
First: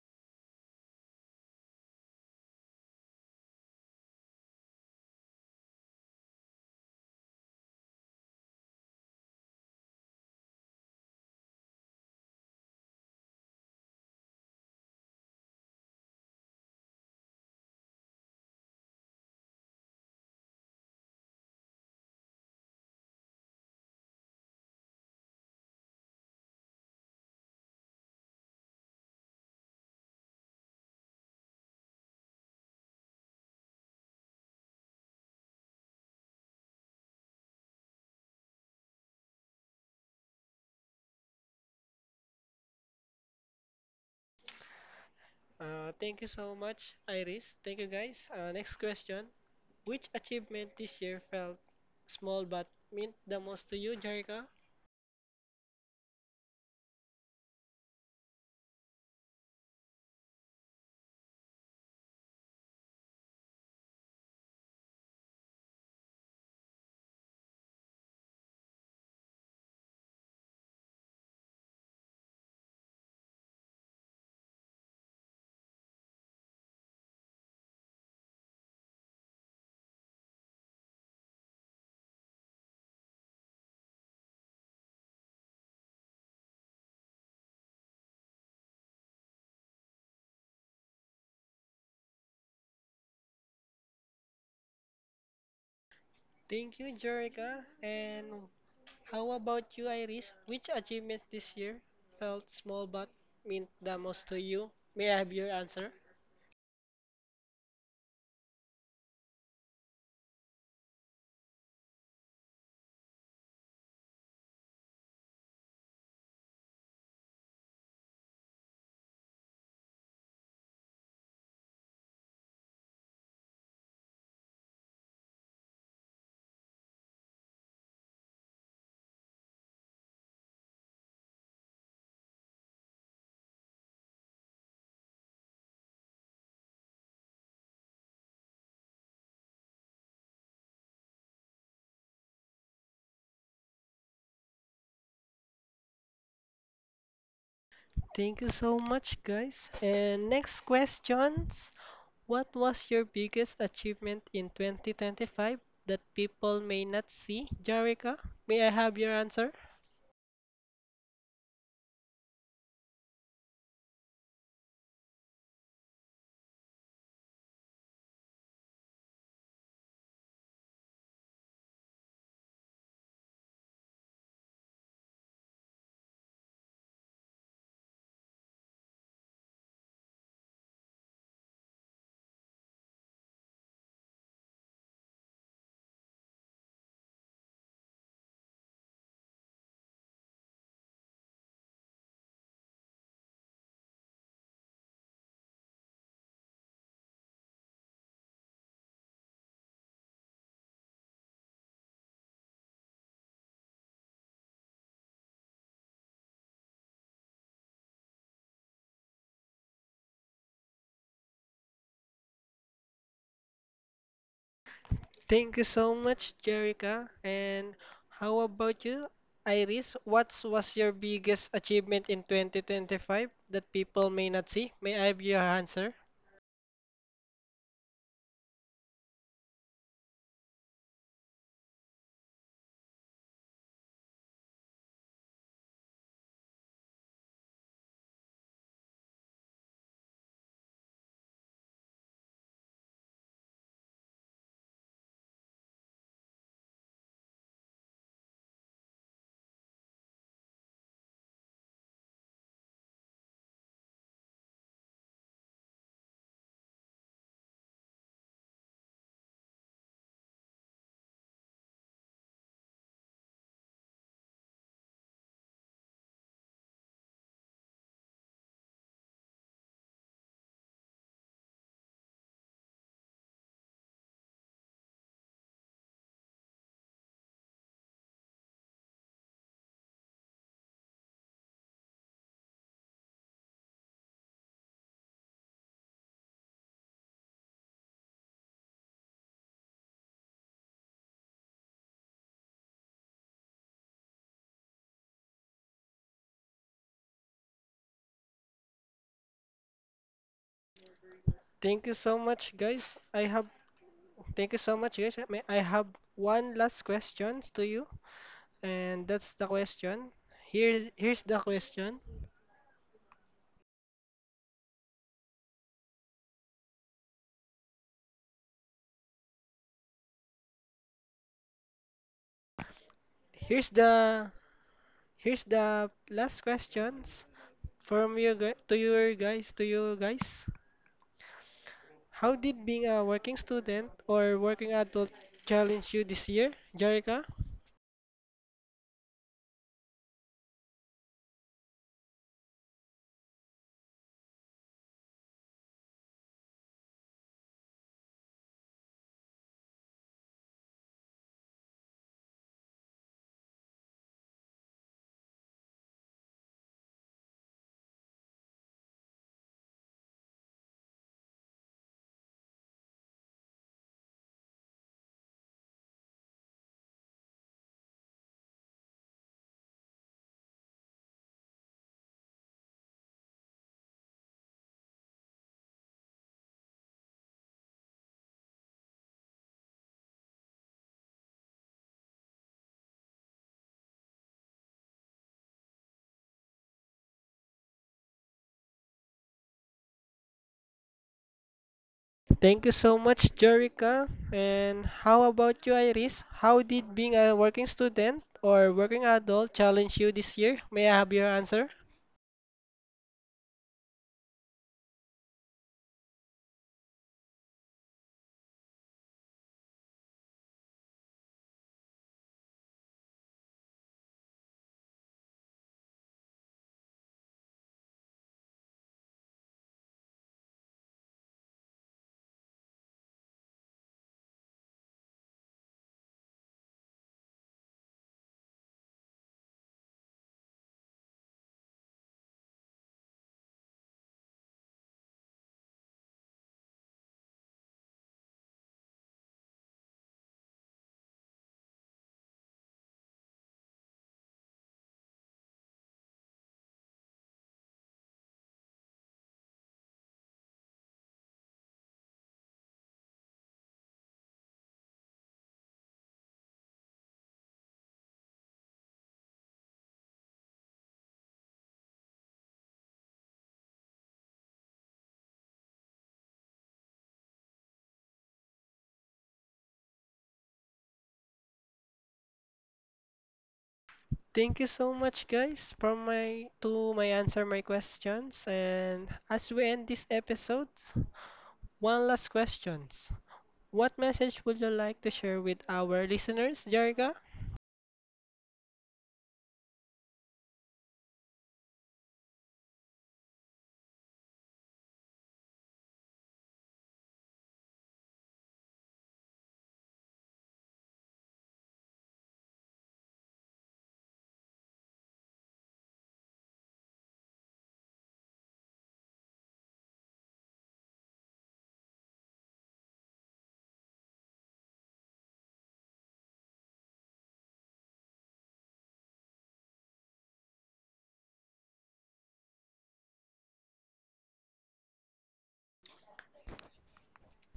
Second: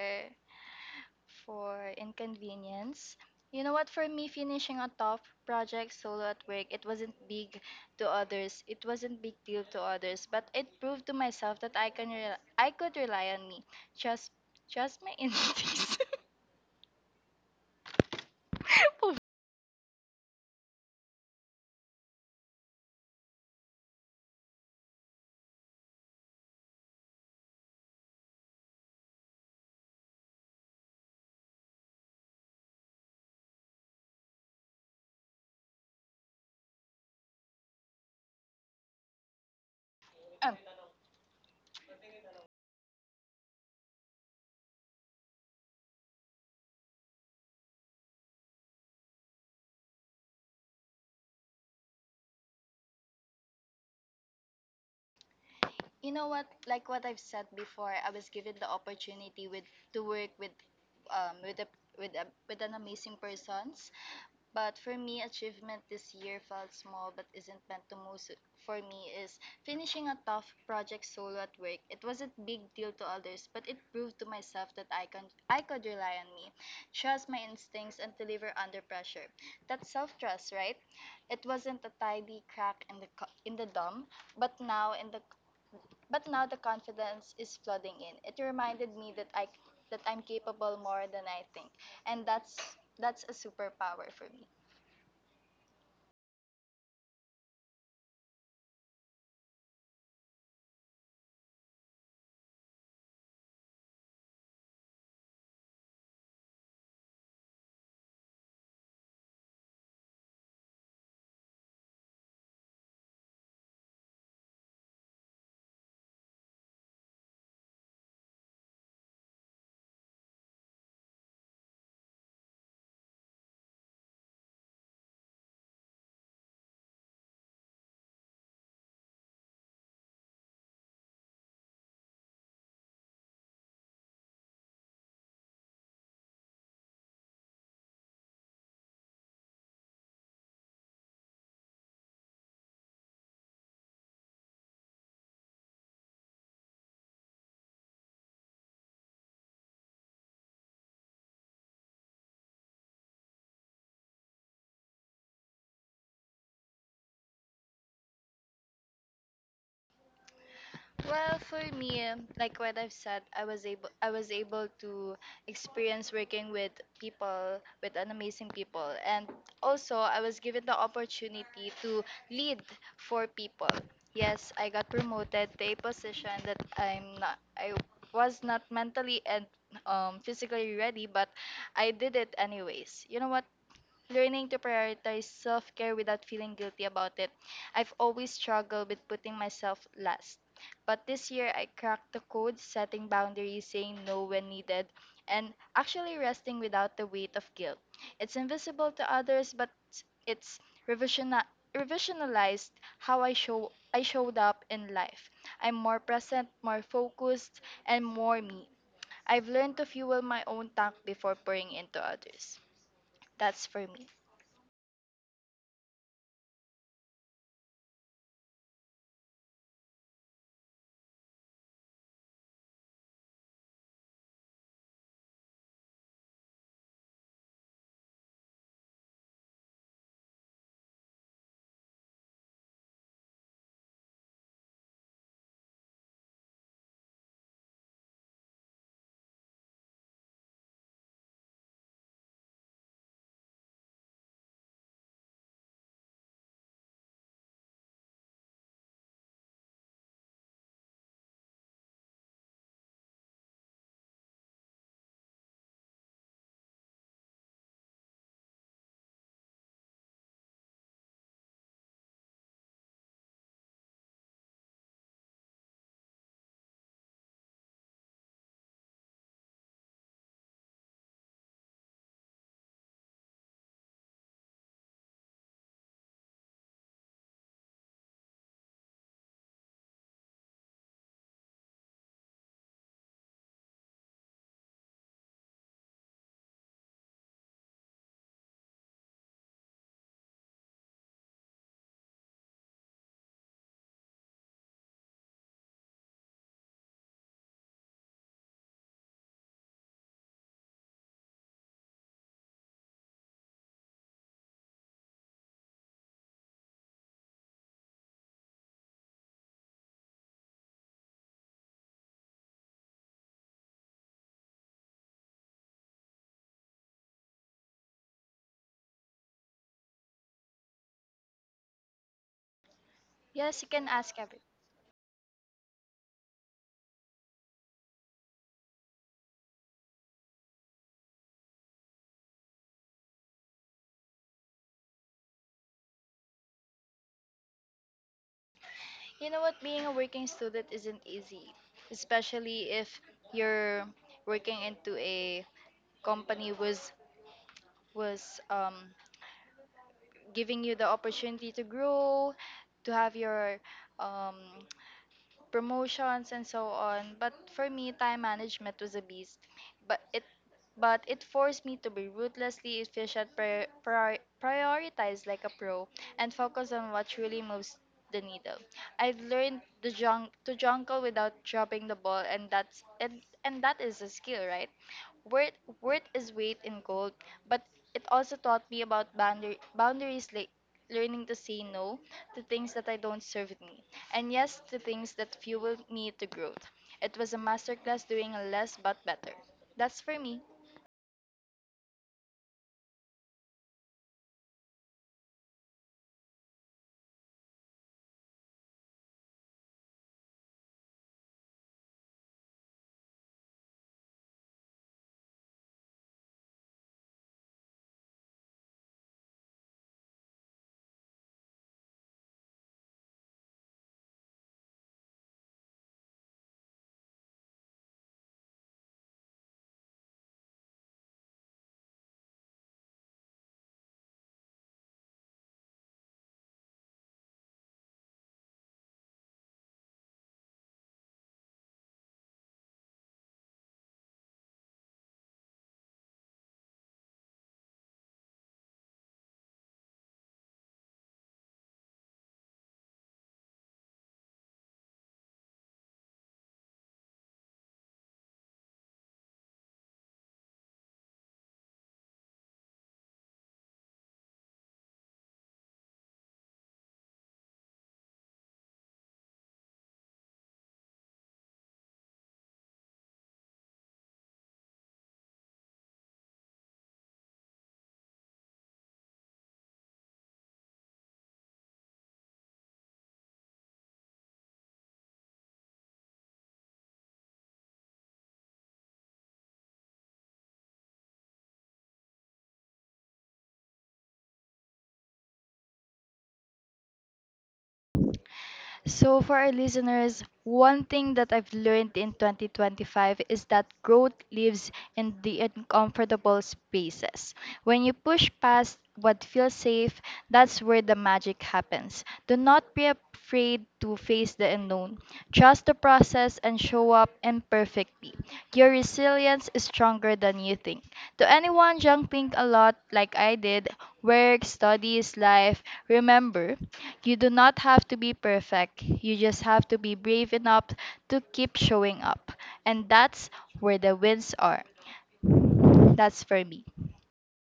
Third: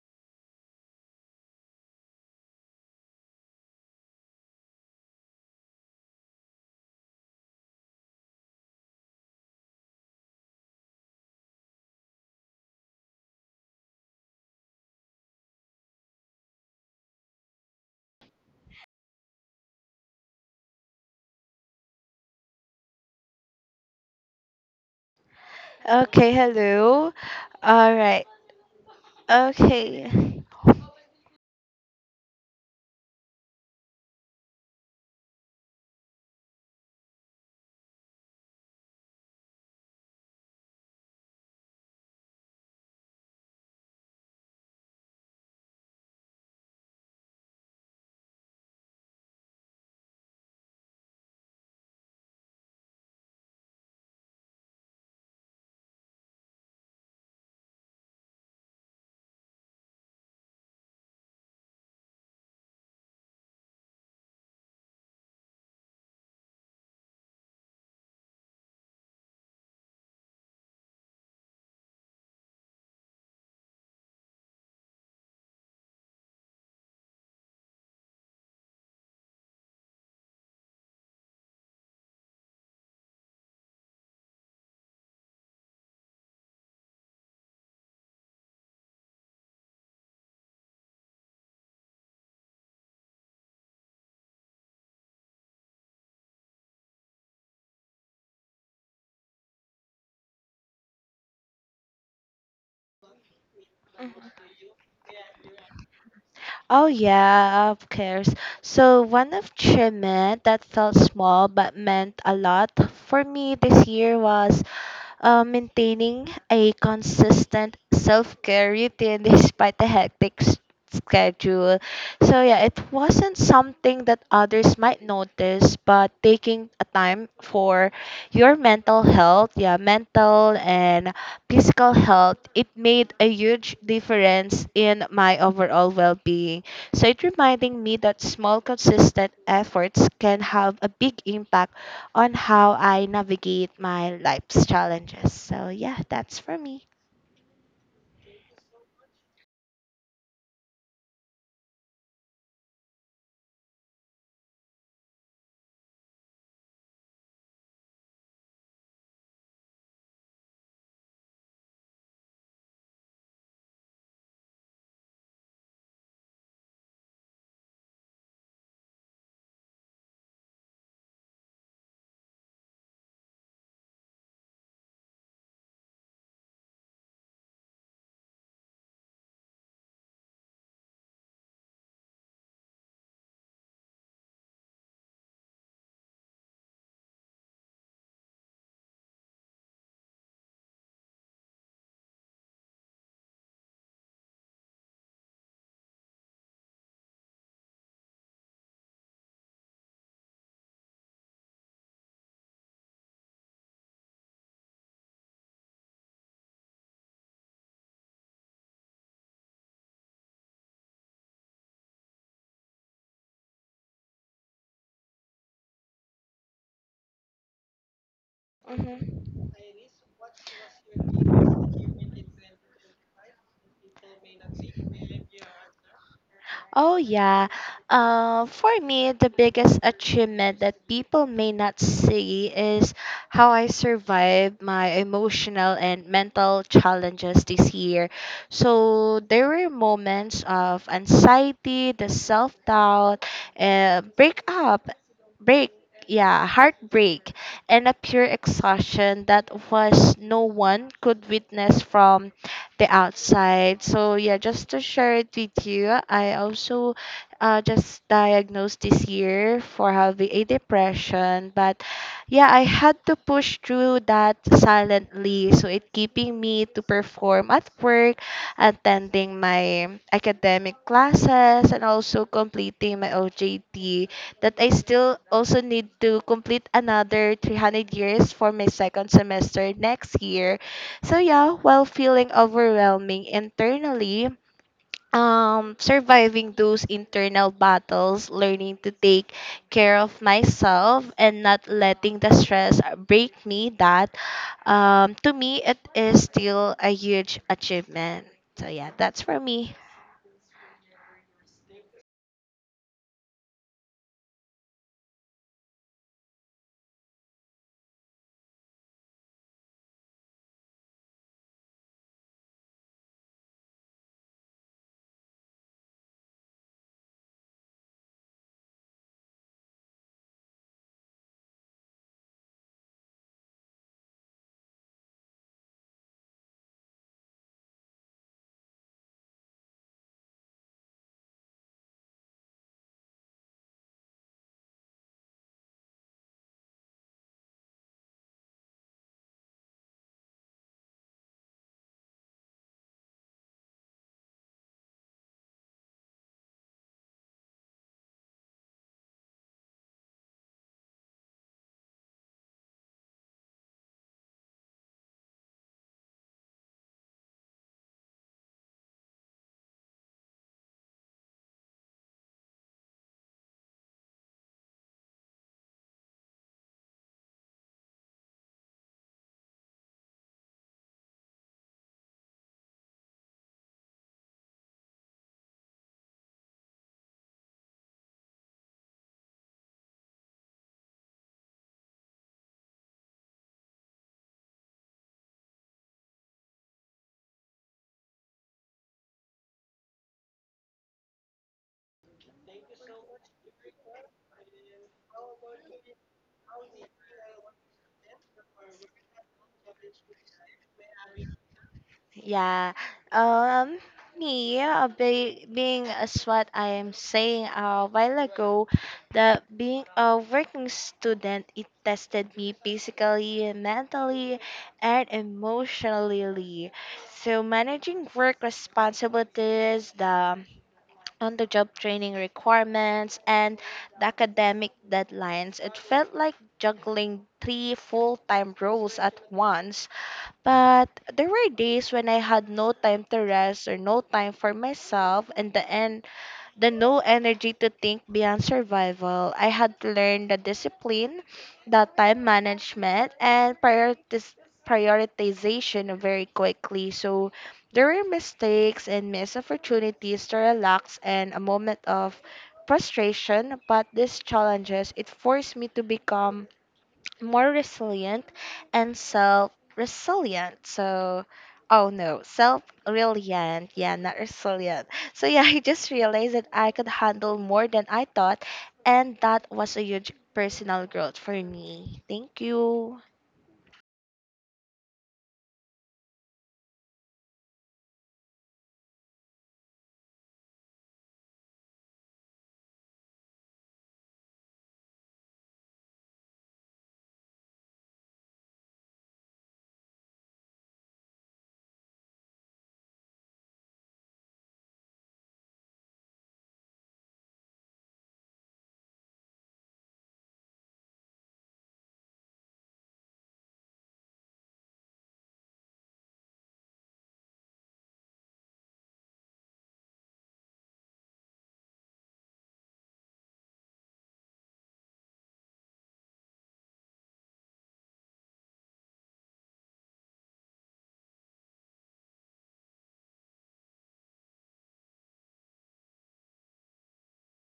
S2: for inconvenience. You know what, for me, finishing a tough project solo at work, it wasn't big to others. It wasn't big deal to others, but it proved to myself that I could rely on me. Trust, Trust my instincts.
S3: Okay. Hello. All right. Okay.
S2: Um,
S1: Thank you so much, Iris. Thank you, guys. Next question. Which achievement this year felt small but meant the most to you, Jerica?
S2: you know what? Like what I've said before, I was given the opportunity with to work with a with a with an amazing persons. But for me, achievement this year felt small but isn't meant to most for me is finishing a tough project solo at work. It wasn't big deal to others, but it proved to myself that I could rely on me, trust my instincts and deliver under pressure. That's self-trust, right? It wasn't a tidy crack in the dome, but now in the but now the confidence is flooding in. It reminded me that I'm capable more than I think, and that's a superpower for me.
S1: Thank you, Jerica. And how about you, Iris? Which achievements this year felt small but meant the
S3: Mhm.
S1: most to you? May I have your answer?
S3: Oh yeah, of course. So one of achievement that felt small but meant a lot for me this year was maintaining a consistent self-care routine despite the hectic schedule. So yeah, it wasn't something that others might notice, but taking a time for your mental health, yeah, mental and physical health, it made a huge difference in my overall well-being. So it reminding me that small consistent efforts can have a big impact on how I navigate my life's challenges. So yeah, that's for me.
S1: Thank you so much, guys. And next questions. What was your biggest achievement in 2025 that people may not see? Jerica, may I have your answer?
S2: Well, for me, like what I've said, I was able to experience working with people, with an amazing people, and also I was given the opportunity to lead for people. Yes, I got promoted to a position that I was not mentally and physically ready, but I did it anyways. You know what? Learning to prioritize self care without feeling guilty about it. I've always struggled with putting myself last. But this year, I cracked the code, setting boundaries, saying no when needed, and actually resting without the weight of guilt. It's invisible to others, but it's revisioni- revisionalized how I showed up in life. I'm more present, more focused, and more me. I've learned to fuel my own tank before pouring into others. That's for me.
S1: Thank you so much, Jerica. And how about you,
S3: Hmm.
S1: Iris? What was your biggest achievement in 2025 that people may not see? May I have your answer?
S3: Oh yeah. For me, the biggest achievement that people may not see is how I survived my emotional and mental challenges this year. So there were moments of anxiety, the self doubt, uh, breakup, break, yeah, heartbreak, and a pure exhaustion that was no one could witness from the outside. So yeah, just to share it with you, I also just diagnosed this year for having a depression. But yeah, I had to push through that silently. So it keeping me to perform at work, attending my academic classes, and also completing my OJT that I still also need to complete another 300 years for my second semester next year. So yeah, while feeling overwhelming internally, surviving those internal battles, learning to take care of myself and not letting the stress break me, that to me, it is still a huge achievement. So, yeah, that's for me.
S1: Thank you so much, guys. I have thank you so much, guys. May I have one last question to you? And that's the question. Here's the question.
S2: Yes, you
S1: Here's
S2: can ask
S1: the
S2: everything.
S1: here's the last questions from you gu- to your guys to you guys. How did being a working student or working adult challenge you this year, Jerica?
S2: You know what? Being a working student isn't easy, especially if you're working into a company was giving you the opportunity to grow, to have your um, promotions and so on. But for me, time management was a beast. But it but it forced me to be ruthlessly efficient, prioritize like a pro, and focus on what truly moves the needle. I've learned to jungle without dropping the ball, and and that is a skill, right? Worth is weight in gold, but it also taught me about boundaries like, learning to say no to things that I don't serve me, and yes to things that fuel me to growth. It was a masterclass doing less but better. That's for me.
S1: Thank you so much, Jerica. And how about you, Iris? How did being a working student or working adult challenge you this year? May I have your answer?
S3: Yeah. Um, being as what I am saying a while ago, that being a working student, it tested me physically, mentally, and emotionally. So managing work responsibilities, the on-the-job training requirements, and the academic deadlines, it felt like juggling three full-time roles at once, but there were days when I had no time to rest or no time for myself and the end the no energy to think beyond survival. I had to learn the discipline, the time management and prioritization very quickly. So there were mistakes and missed opportunities to relax and a moment of frustration, but these challenges it forced me to become more resilient and self resilient. So, oh no, self reliant. Yeah, not resilient. So, yeah, I just realized that I could handle more than I thought, and that was a huge personal growth for me. Thank you.
S1: Thank you so much, guys, for my answer my questions. And as we end this episode, one last questions. What message would you like to share with our listeners, Jerica?
S2: So, for our listeners, one thing that I've learned in 2025 is that growth lives in the uncomfortable spaces. When you push past what feels safe, that's where the magic happens. Do not be afraid to face the unknown. Trust the process and show up imperfectly. Your resilience is stronger than you think. To anyone young, think a lot like I did, work, studies, life, remember, you do not have to be perfect. You just have to be brave enough to keep showing up. And that's where the wins are. That's for me.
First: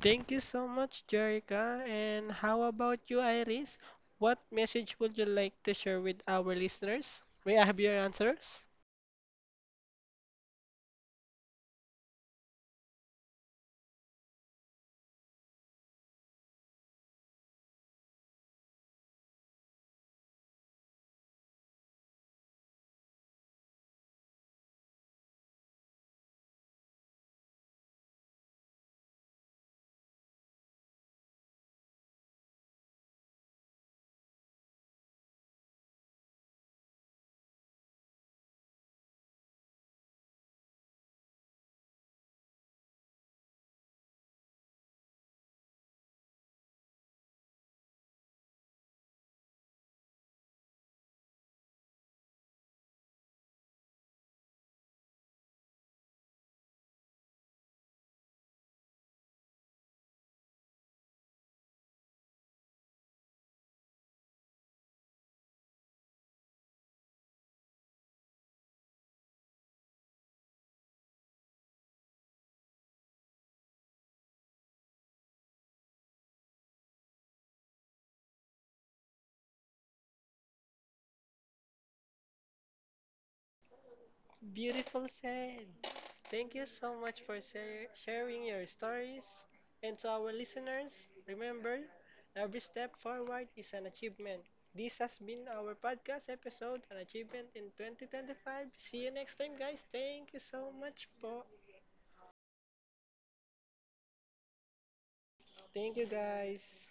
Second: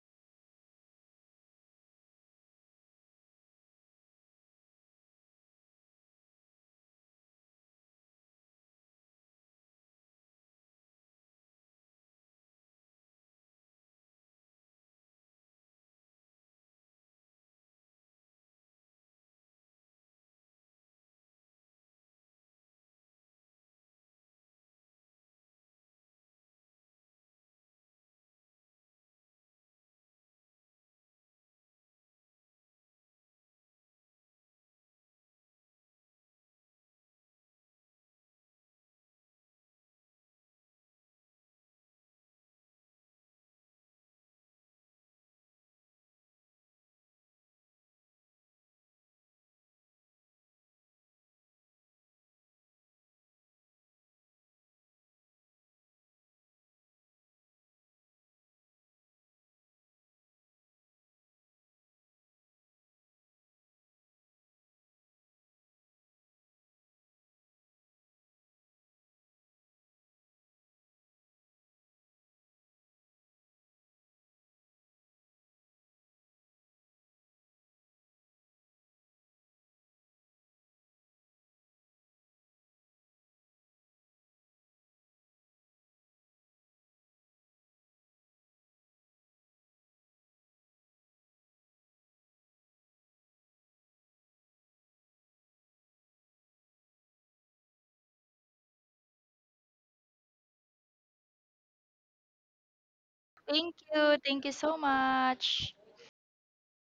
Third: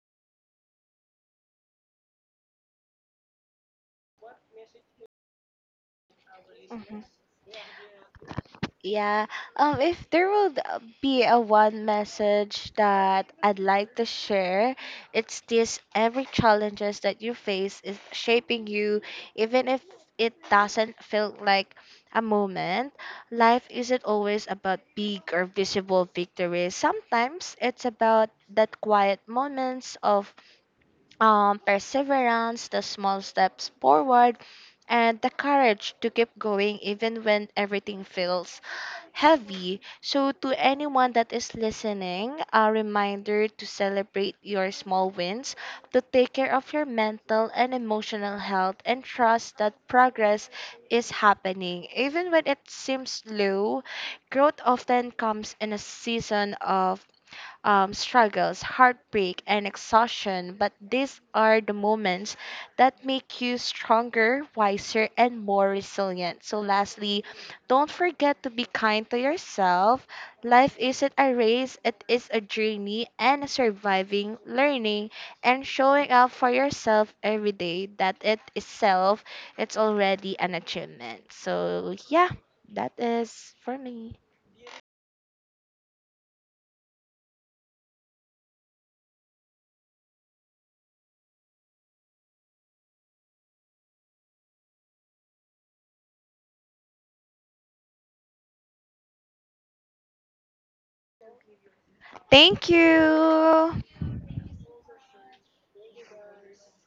S1: Thank you so much, Jerica. And how about you, Iris? What message would you like to share with our
S3: Mm-hmm.
S1: listeners? May I have your answers?
S3: Yeah. If there would be a one message that I'd like to share, it's this every challenges that you face is shaping you, even if it doesn't feel like a moment. Life isn't always about big or visible victories. Sometimes it's about that quiet moments of perseverance, the small steps forward, and the courage to keep going even when everything feels heavy. So, to anyone that is listening, a reminder to celebrate your small wins, to take care of your mental and emotional health, and trust that progress is happening. Even when it seems slow, growth often comes in a season of struggles, heartbreak, and exhaustion, but these are the moments that make you stronger, wiser, and more resilient. So, lastly, don't forget to be kind to yourself. Life isn't a race, it is a journey and surviving, learning, and showing up for yourself every day. That it itself, it's already an achievement. So, yeah, that is for me.
S1: Beautiful said. Thank you so much for sharing your stories. And to our listeners, remember, every step forward is an achievement. This has been our podcast episode on achievement in 2025. See you next time, guys. Thank you so much for.
S3: Thank
S2: Thank
S3: you.
S2: you. Thank you so much.
S1: Thank you, guys.